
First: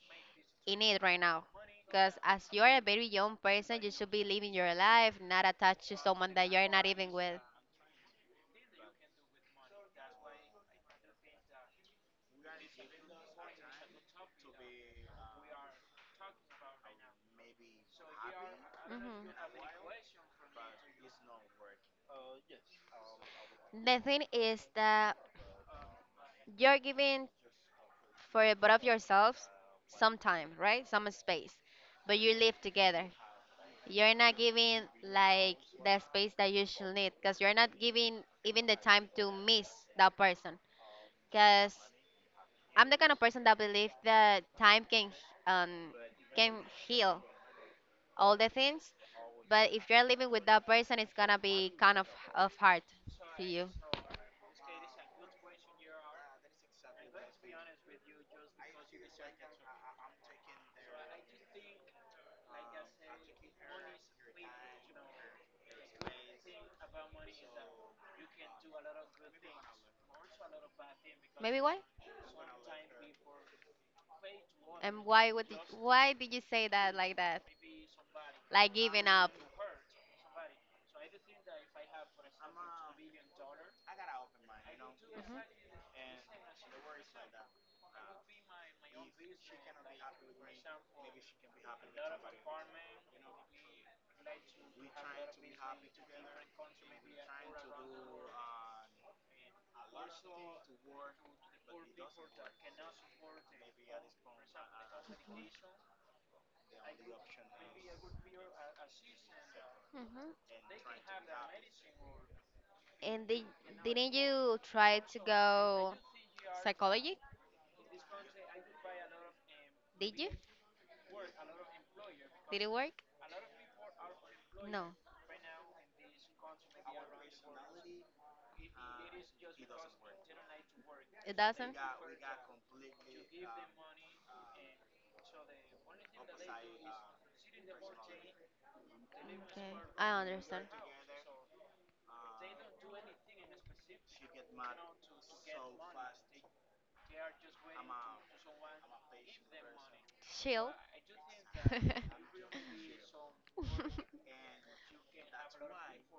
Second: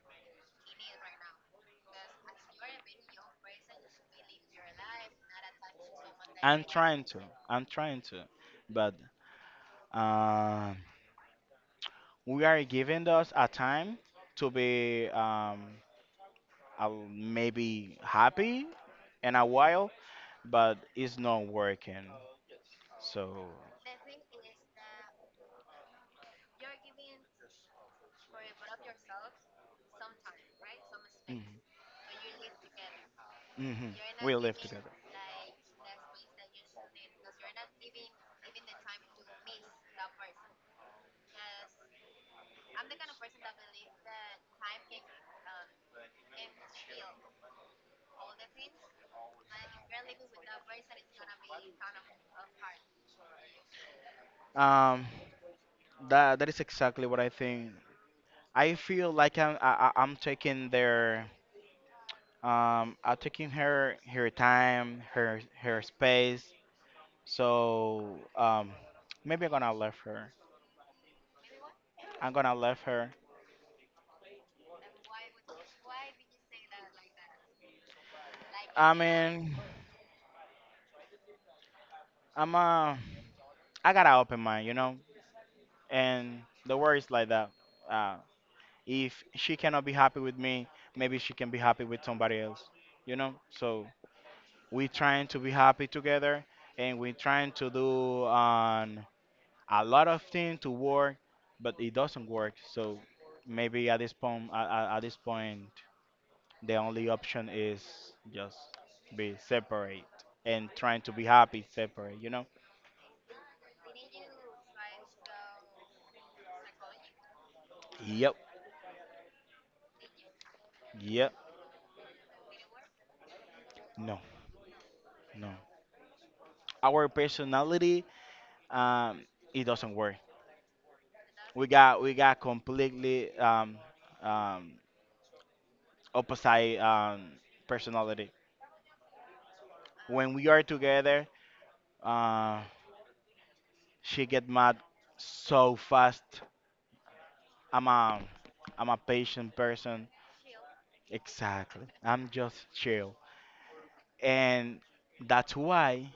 Speaker 2: in it right now. Because as you are a very young person, you should be living your life, not attached to someone that you
Speaker 1: I'm
Speaker 2: are not
Speaker 1: trying
Speaker 2: even
Speaker 1: to,
Speaker 2: with.
Speaker 1: I'm trying to, but um, we are giving us a time to be maybe happy in a
Speaker 2: Hmm.
Speaker 1: while, but it's not working. So.
Speaker 2: The thing is that you're giving, for both of yourselves, some time, right? Some space,
Speaker 1: Mm-hmm.
Speaker 2: but you live together.
Speaker 1: Hmm.
Speaker 2: You're
Speaker 1: We
Speaker 2: not
Speaker 1: live
Speaker 2: giving
Speaker 1: together.
Speaker 2: like the space that you should need, because you're not giving even the time to miss that person. Because I'm the kind of person that believes that time um can heal all the things, but if you're living with that person, it's gonna be kind of hard to you.
Speaker 1: Um, that, that is exactly what I think. I feel like I'm taking their I'm taking her time, her space. So maybe I'm gonna left her.
Speaker 2: Maybe why?
Speaker 1: I'm gonna left her.
Speaker 2: And why did you say that? Like
Speaker 1: I
Speaker 2: giving up.
Speaker 1: mean, I'm uh I got an open mind, you know.
Speaker 2: Hmm.
Speaker 1: And the word is like that. Uh, if she cannot be happy with me, maybe she can be happy with somebody else, you know. So we trying to be happy together, and we trying to do a lot of things to work, but it doesn't work. So maybe at this point, at this point, the only option is just be separate
Speaker 2: Hmm.
Speaker 1: and trying to be happy separate, you know.
Speaker 2: And didn't you try to go psychology?
Speaker 1: Yep.
Speaker 2: Did you?
Speaker 1: Yep.
Speaker 2: Did it work?
Speaker 1: No.
Speaker 2: No,
Speaker 1: No, our personality, um it doesn't work.
Speaker 2: it
Speaker 1: we
Speaker 2: doesn't.
Speaker 1: got we got completely um opposite personality.
Speaker 2: Okay, I
Speaker 1: When we are
Speaker 2: understand.
Speaker 1: together, Uh, she get mad so fast. I'm a I'm a patient person.
Speaker 2: Chill.
Speaker 1: Exactly. I'm just chill. And that's why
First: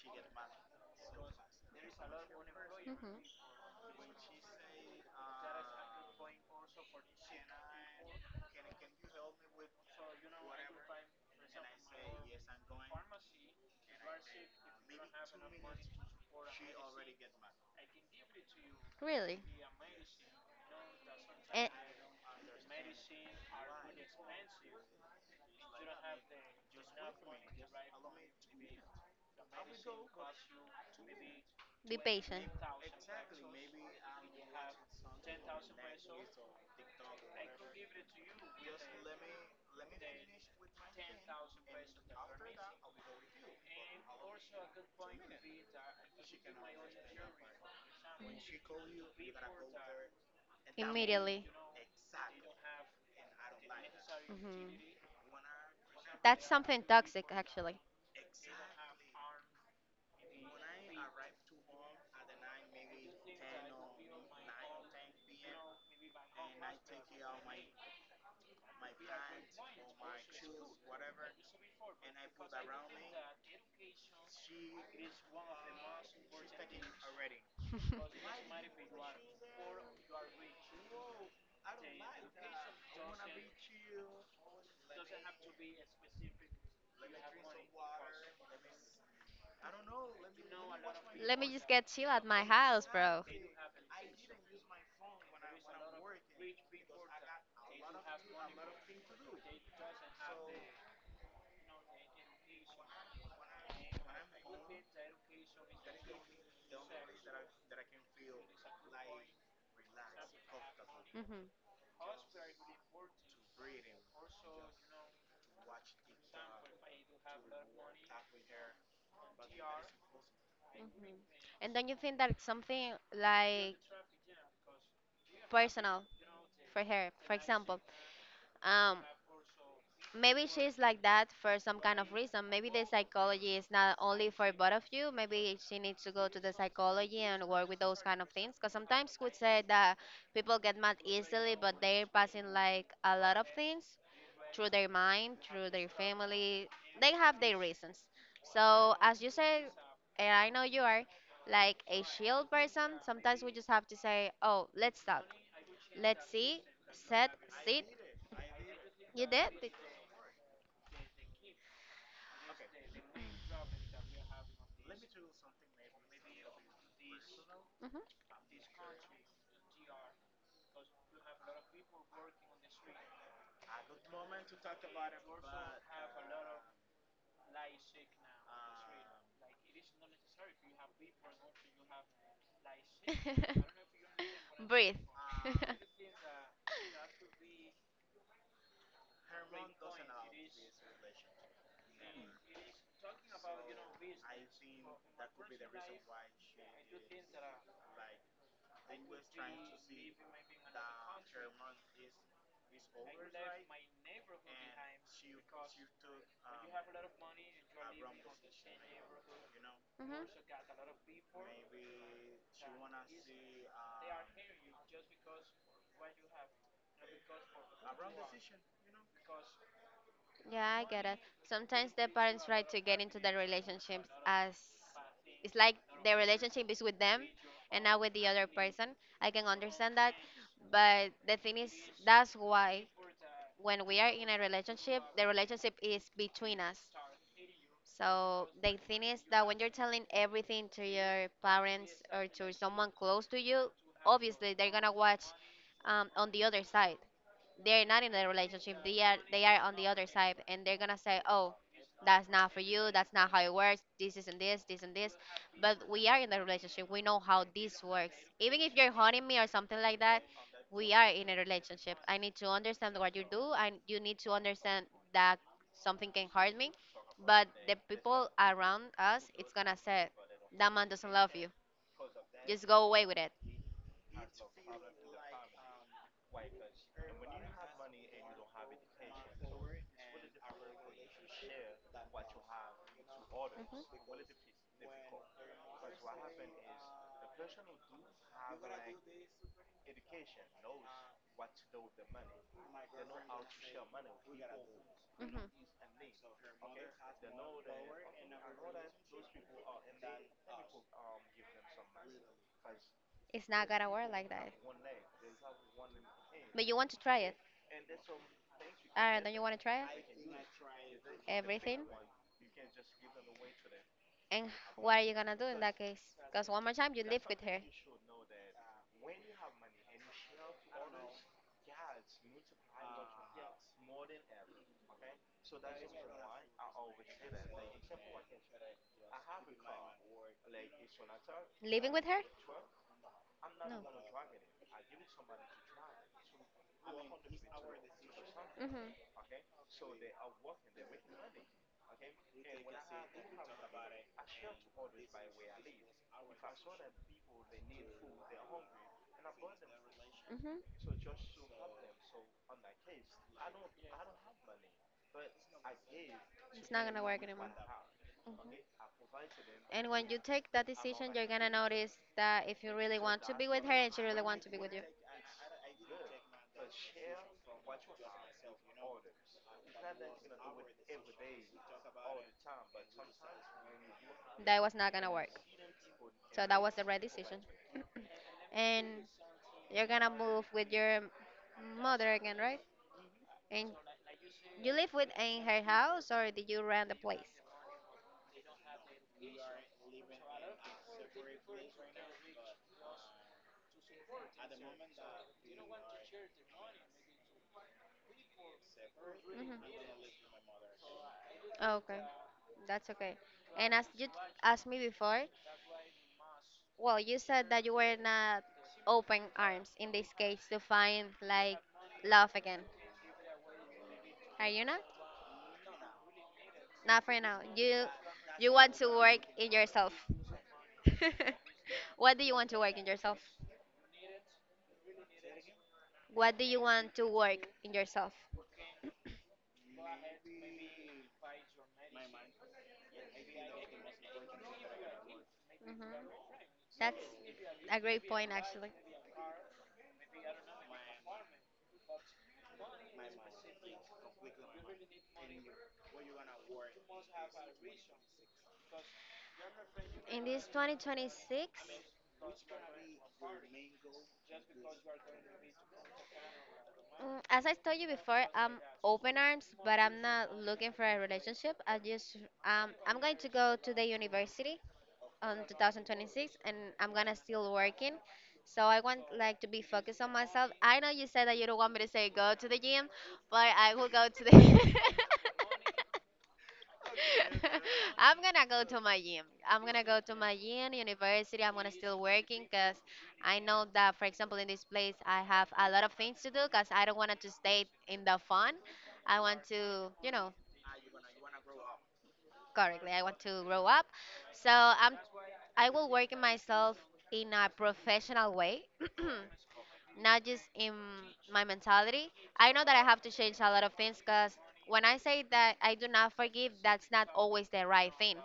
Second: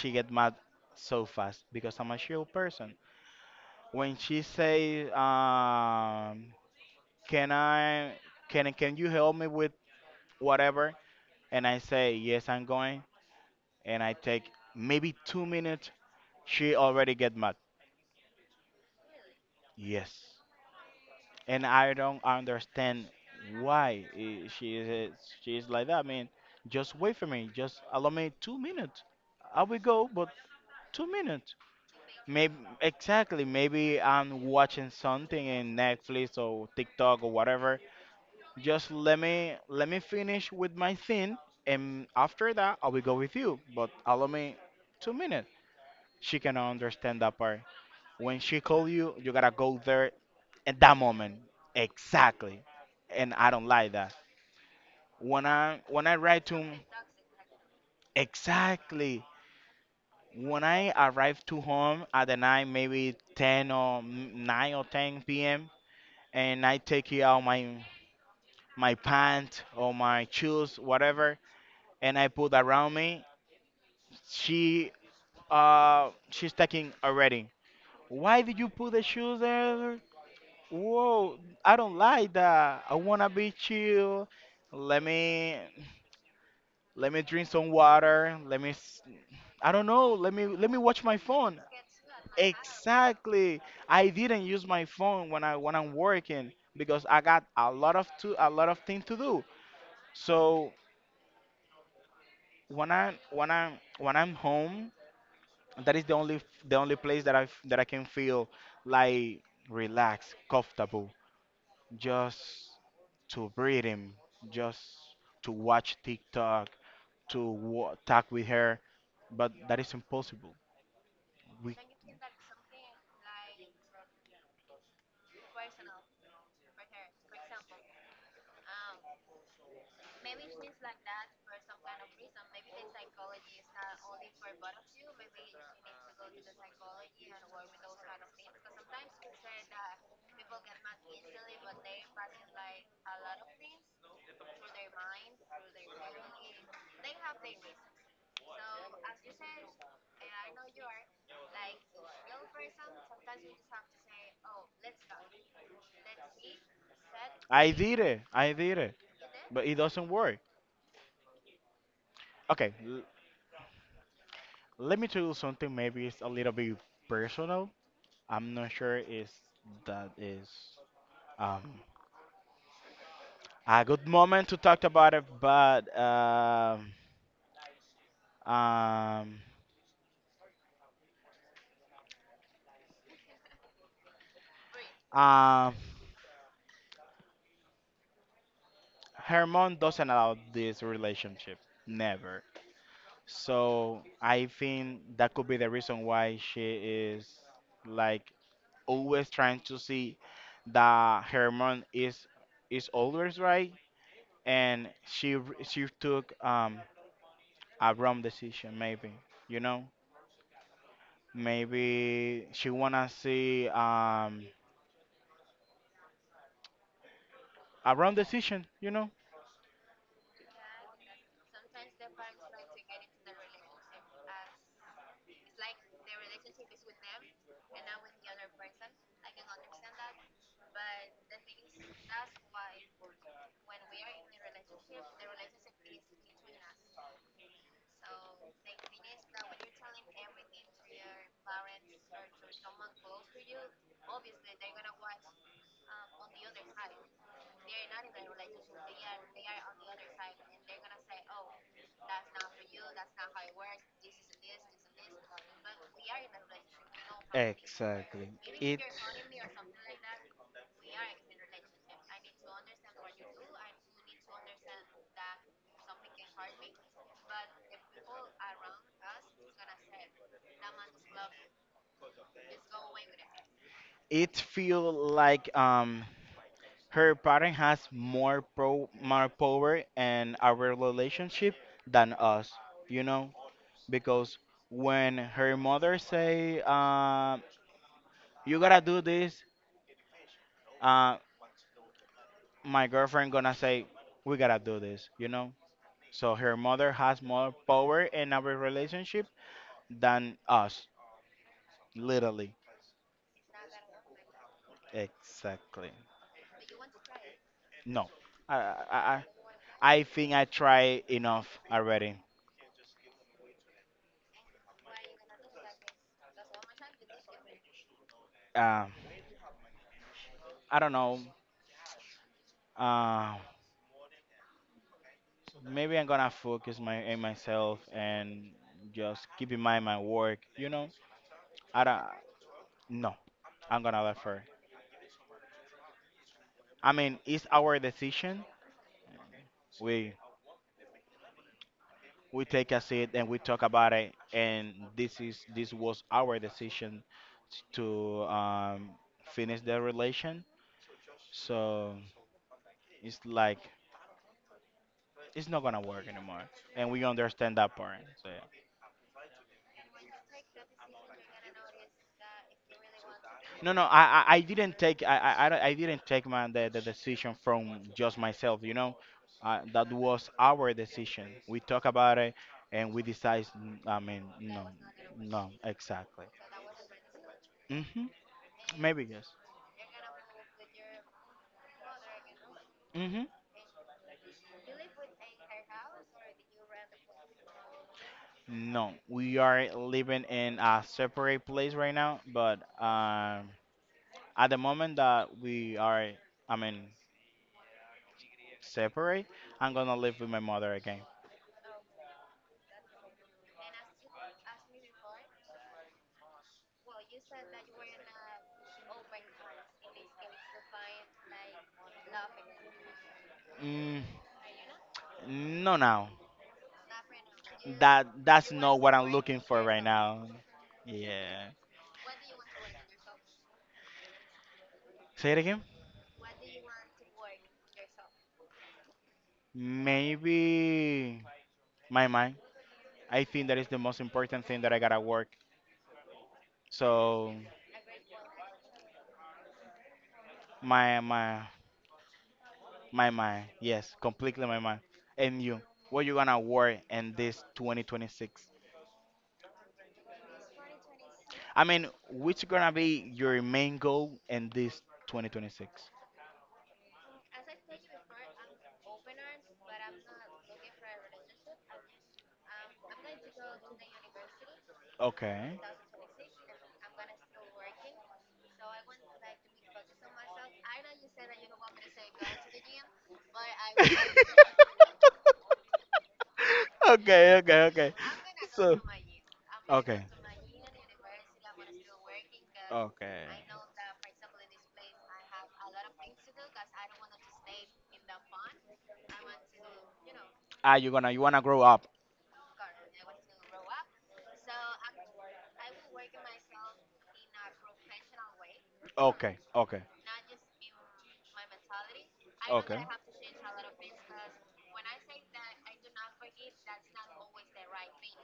Speaker 1: she get mad so fast, because I'm a chill person.
Speaker 2: Mhm.
Speaker 1: When she say, "Can I, can you help me with whatever?" and I say, "Yes, I'm going," and I take maybe 2 minutes, she already get mad.
Speaker 2: Really?
Speaker 1: Yes. And
Speaker 2: And
Speaker 1: I don't understand why she is, she is like that. I mean, just wait for me. Just allow me 2 minutes. I will go, but 2 minutes.
Speaker 2: be patient,
Speaker 1: Maybe, exactly. Maybe I'm watching something in Netflix or TikTok or whatever. Just let me, finish with my thing, and after that I will go with you. But allow me 2 minutes. She cannot understand that part. When she call you, you gotta go there at that moment.
Speaker 2: immediately.
Speaker 1: Exactly. And I don't like that.
Speaker 2: Mhm.
Speaker 1: When I write
Speaker 2: That's
Speaker 1: to him,
Speaker 2: something toxic, actually.
Speaker 1: exactly. When I arrive to home at the night, maybe 10 or 9 or 10 p.m., and I take it out my, my pants or my shoes, whatever, and I put around me, she she's taking already. Why did you put the shoes there? Whoa, I don't like that. I wanna be chill. Let me, drink some water. Let me I don't know. Let me, watch my
Speaker 2: Let me
Speaker 1: phone.
Speaker 2: just get chill at my house, bro.
Speaker 1: Exactly. I didn't use my phone when I'm working, because I got a lot of to a lot of things to do. So when I'm home, that is the only, the only place that I can feel like relaxed, comfortable.
Speaker 2: Mhm.
Speaker 1: Just to breathe him, just to watch TikTok, to talk with her, but that is impossible.
Speaker 2: Mhm. And
Speaker 1: We,
Speaker 2: don't you think that it's something like personal for her? For example, um, maybe she's like that for some kind of reason. Maybe the psychology is not only for both of you. Maybe she needs to go to the psychology and work with those kind of things. Because sometimes could say that people get mad easily, but they're passing like a lot of things through their mind, through their family. They have their reasons. So as you say, and I know you are like a shield person, sometimes we just have to say, "Oh, let's talk. Let's see, set, sit."
Speaker 1: I did it,
Speaker 2: You did
Speaker 1: but
Speaker 2: it.
Speaker 1: it doesn't work. Okay, let me tell you something. Maybe it's a little bit personal. I'm not sure if that is um, a good moment to talk about it, but um,
Speaker 2: Breathe.
Speaker 1: um,
Speaker 2: Mhm.
Speaker 1: her mom doesn't allow this relationship. Never. So I think that could be the reason why she is like always trying to see that her mom is always right, and she she took a wrong decision maybe. You know, maybe she wanna see a wrong decision. You know.
Speaker 2: Yeah, I get it. Sometimes the parents try to get into the relationships as it's like the relationship is with them and not with the other person. I can understand that, but the thing is, that's why, when we are in a relationship, the relationship is between us. So the thing is that when you're telling everything to your parents or to someone close to you, obviously they're gonna watch, on the other side, they're not in a relationship, they are, they are on the other side, and they're gonna say, "Oh, that's not for you, that's not how it works, this isn't this, this and this." But we are in the relationship, we know how this works,
Speaker 1: Exactly.
Speaker 2: even if
Speaker 1: It
Speaker 2: you're haunting me or something like that. We are in a relationship, I need to understand what you do, and you need to understand that something can hurt me, but the people around us, it's gonna say that man doesn't love you, just go away with it.
Speaker 1: it feel like her parent has more pro more power in our relationship than us, you know, because when her mother say, "You gotta do this," uh, my girlfriend gonna say, "We gotta do this," you know.
Speaker 2: Hmm.
Speaker 1: So her mother has more power in our relationship than us, literally.
Speaker 2: It's not gonna work like that.
Speaker 1: Exactly.
Speaker 2: But you want to try it.
Speaker 1: No, I.
Speaker 2: Don't you want to try it?
Speaker 1: I think I try enough
Speaker 2: Everything.
Speaker 1: already.
Speaker 2: And what are you gonna do in that case? Because, one more time, you live with her.
Speaker 1: Um, I don't know. Um, maybe I'm gonna focus my in myself and just keep in mind my work. You know, I
Speaker 2: Living
Speaker 1: don't.
Speaker 2: with her?
Speaker 1: No, I'm
Speaker 2: No.
Speaker 1: gonna let her. I mean, it's our decision.
Speaker 2: Mhm.
Speaker 1: We we take a seat and we talk about it. And this was our decision to finish the relation.
Speaker 2: Mhm.
Speaker 1: So it's like it's not gonna work anymore,
Speaker 2: It's not
Speaker 1: and we
Speaker 2: gonna work anymore.
Speaker 1: understand that part. So yeah.
Speaker 2: Mhm. And when you take that decision, you're gonna notice that if you really want to be with
Speaker 1: No,
Speaker 2: her
Speaker 1: no,
Speaker 2: and she really
Speaker 1: I
Speaker 2: want to be with
Speaker 1: didn't
Speaker 2: you,
Speaker 1: take, I don't- I didn't take my the decision from just myself. You know, that was our decision. We talk about it, and we decide. Mm, I mean,
Speaker 2: that
Speaker 1: no,
Speaker 2: was not gonna work.
Speaker 1: no, exactly.
Speaker 2: So that was the right decision.
Speaker 1: Hmm.
Speaker 2: And
Speaker 1: Maybe yes.
Speaker 2: you're gonna move with your mother again, right?
Speaker 1: Hmm.
Speaker 2: And you live with in her house, or did you rent the place?
Speaker 1: No, we are living in a separate place right now, but at the moment that we are, I mean, separate, I'm
Speaker 2: Hmm.
Speaker 1: gonna live with my mother again.
Speaker 2: Okay, that's okay. And as asked me before, well, you said that you were not open arms in this case to find like love again.
Speaker 1: Mm,
Speaker 2: Are you not?
Speaker 1: no, now.
Speaker 2: Not for now. You
Speaker 1: That,
Speaker 2: you
Speaker 1: that's
Speaker 2: want
Speaker 1: not
Speaker 2: to
Speaker 1: what I'm
Speaker 2: work
Speaker 1: looking
Speaker 2: in
Speaker 1: for right
Speaker 2: yourself.
Speaker 1: now. Yeah.
Speaker 2: What do you want to work in yourself?
Speaker 1: Say it again.
Speaker 2: What do you want to work in yourself?
Speaker 1: Maybe my mind. I think that is the most important thing that I gotta work.
Speaker 2: That's
Speaker 1: So
Speaker 2: a great point, actually.
Speaker 1: my my my mind. Yes, completely my mind. And you, what you gonna work in this 2026?
Speaker 2: In this 2026,
Speaker 1: I mean, which gonna be your main goal in this 2026?
Speaker 2: as I told you before, I'm open arms, but I'm not looking for a relationship. I'm going to go to the university on
Speaker 1: Okay.
Speaker 2: 2026, and I'm gonna still working. So I want like to be focused on myself. I know you said that you don't want me to say go to the gym, but I will go to the.
Speaker 1: Okay, okay, okay.
Speaker 2: I'm gonna go
Speaker 1: So,
Speaker 2: to my gym. I'm gonna go
Speaker 1: okay,
Speaker 2: to my gym, university. I'm gonna still working, because
Speaker 1: okay.
Speaker 2: I know that, for example, in this place, I have a lot of things to do because I don't want to stay in the fun. I want to,
Speaker 1: Ah, you gonna, you wanna grow up?
Speaker 2: correctly. I want to grow up. So I will work in myself in a professional way.
Speaker 1: Okay, okay,
Speaker 2: Not just in my mentality. I know that
Speaker 1: okay.
Speaker 2: I have to change a lot of things because when I say that I do not forgive, that's not always the right thing.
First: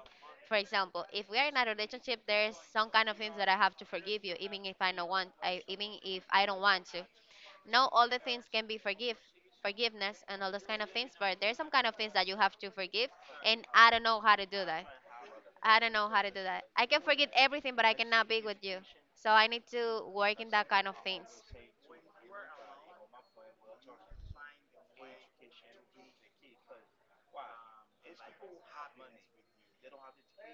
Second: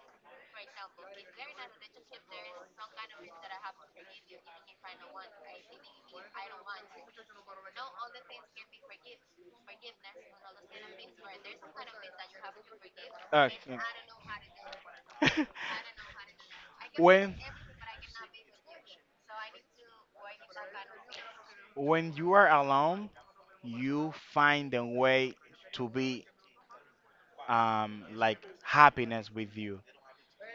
Speaker 2: For example, if we are in a relationship, there's some kind of things that I have to forgive you, even if I don't want, even if I don't want to. Not all the things can be forgive, forgiveness, and all those kind of things. But there's some kind of things that you have to forgive, and
Speaker 1: Okay.
Speaker 2: I don't know how to do that. I don't know how to do that. I can forget
Speaker 1: when
Speaker 2: everything, but I cannot be with you. So I need to work in that kind of things.
Speaker 1: when you are alone, you find a way to be like happiness with you.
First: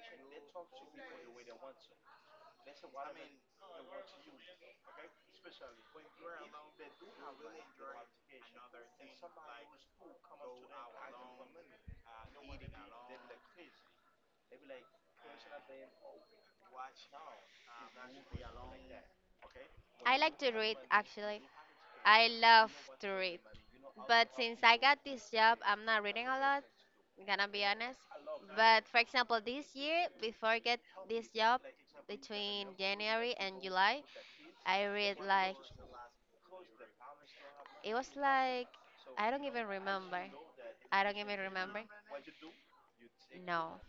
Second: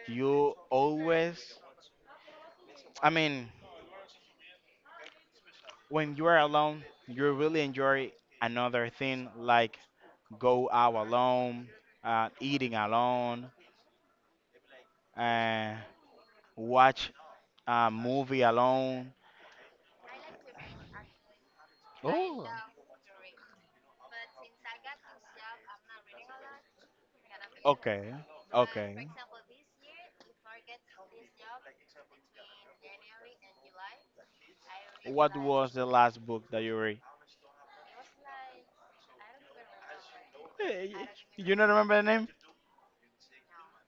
Speaker 1: You always, I mean, when you are alone, you really enjoy another thing like go out alone, eating alone, and watch a movie alone.
Speaker 2: I like to read actually. I love to read. But since I got this job, I'm not reading a lot, gonna be honest.
Speaker 1: Okay,
Speaker 2: But for
Speaker 1: okay.
Speaker 2: example, this year, before I get this job, between January and July, I read
Speaker 1: What
Speaker 2: like,
Speaker 1: was the last book that you read?
Speaker 2: it was like, I don't even remember.
Speaker 1: Eh,
Speaker 2: I
Speaker 1: y-
Speaker 2: don't even
Speaker 1: You don't
Speaker 2: remember.
Speaker 1: remember the name?
Speaker 2: No.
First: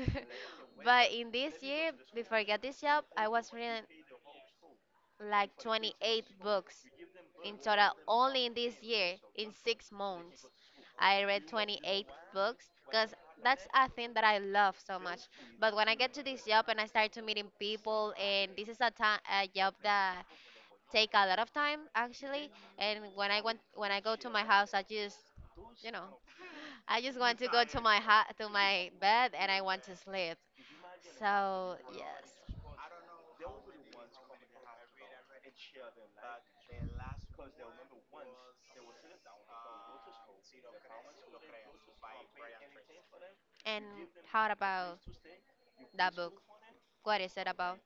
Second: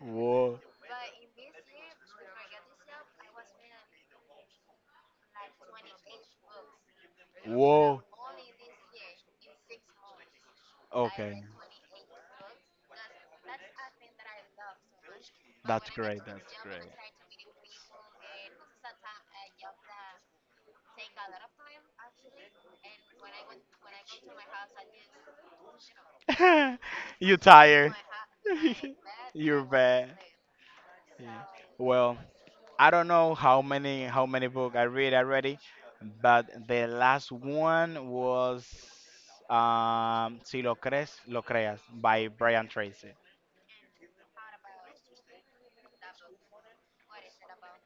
Speaker 1: Whoa,
Speaker 2: But in this year, before I got this job, I was reading like 28 books in total,
Speaker 1: whoa.
Speaker 2: only in this year, in 6 months I
Speaker 1: Okay,
Speaker 2: read 28 books, because that's a thing that I love so much. But when
Speaker 1: that's
Speaker 2: I get
Speaker 1: great.
Speaker 2: to this
Speaker 1: That's
Speaker 2: job and I start to meeting people, and this is a job that take a lot of time actually. And when I go to my house, you know
Speaker 1: great.
Speaker 2: I just
Speaker 1: You
Speaker 2: want to go to
Speaker 1: tired?
Speaker 2: to my bed and I
Speaker 1: You're
Speaker 2: want to
Speaker 1: bad.
Speaker 2: sleep.
Speaker 1: Yeah.
Speaker 2: So
Speaker 1: Well,
Speaker 2: yes.
Speaker 1: I don't know how many book I read already, but the last one was Si lo crees, lo creas by Brian Tracy.
Speaker 2: And how about that book? What is it about?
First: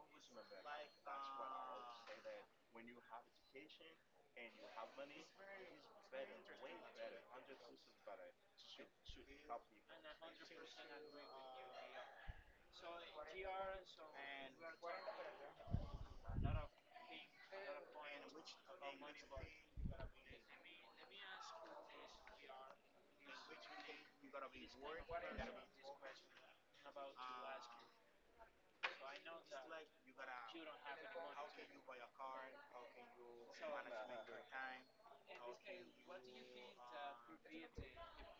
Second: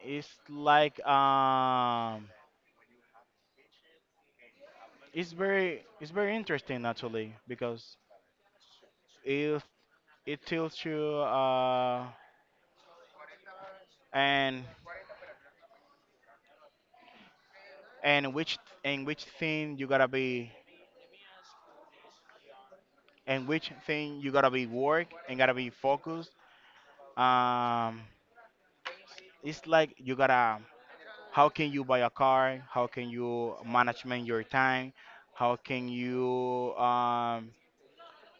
Speaker 1: It's like it's very, it's very interesting actually, because it it tells you, and and which and which thing you gotta be, work and gotta be focused. Um, it's like you gotta, how can you buy a car, how can you management your time, how can you um,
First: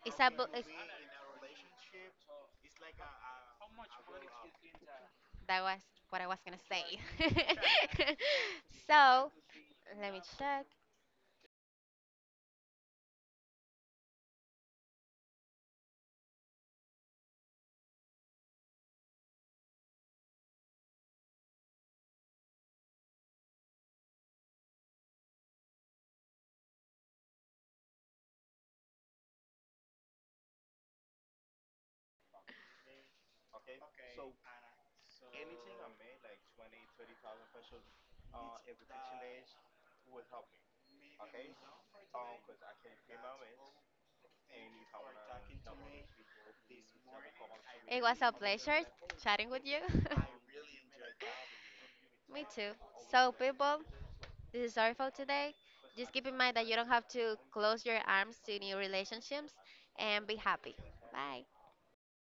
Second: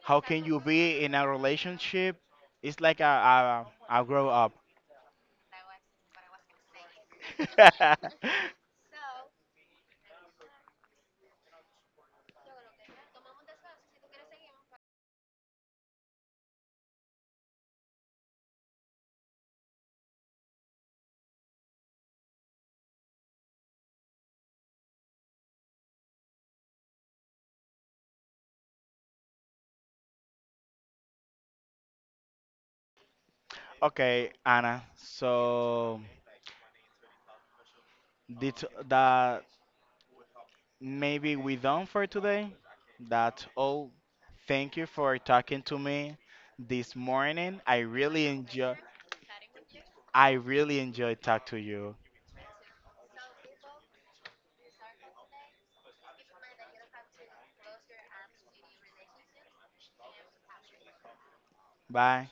Speaker 1: how
Speaker 2: It's a
Speaker 1: can
Speaker 2: bu-
Speaker 1: you
Speaker 2: it's-
Speaker 1: be in a relationship. It's like a grow up.
Speaker 2: That was what I was gonna say. So let me check.
Speaker 1: Okay, Anna, so did that, maybe we done for today. That's all. Thank you for talking to me this morning. I
Speaker 2: It was
Speaker 1: really
Speaker 2: a
Speaker 1: enjoy.
Speaker 2: pleasure chatting with you.
Speaker 1: I really enjoy talk to you.
Speaker 2: Me too. So people, this is all for today. Just keep in mind that you don't have to close your arms to new relationships and be happy. Bye.
Speaker 1: Bye.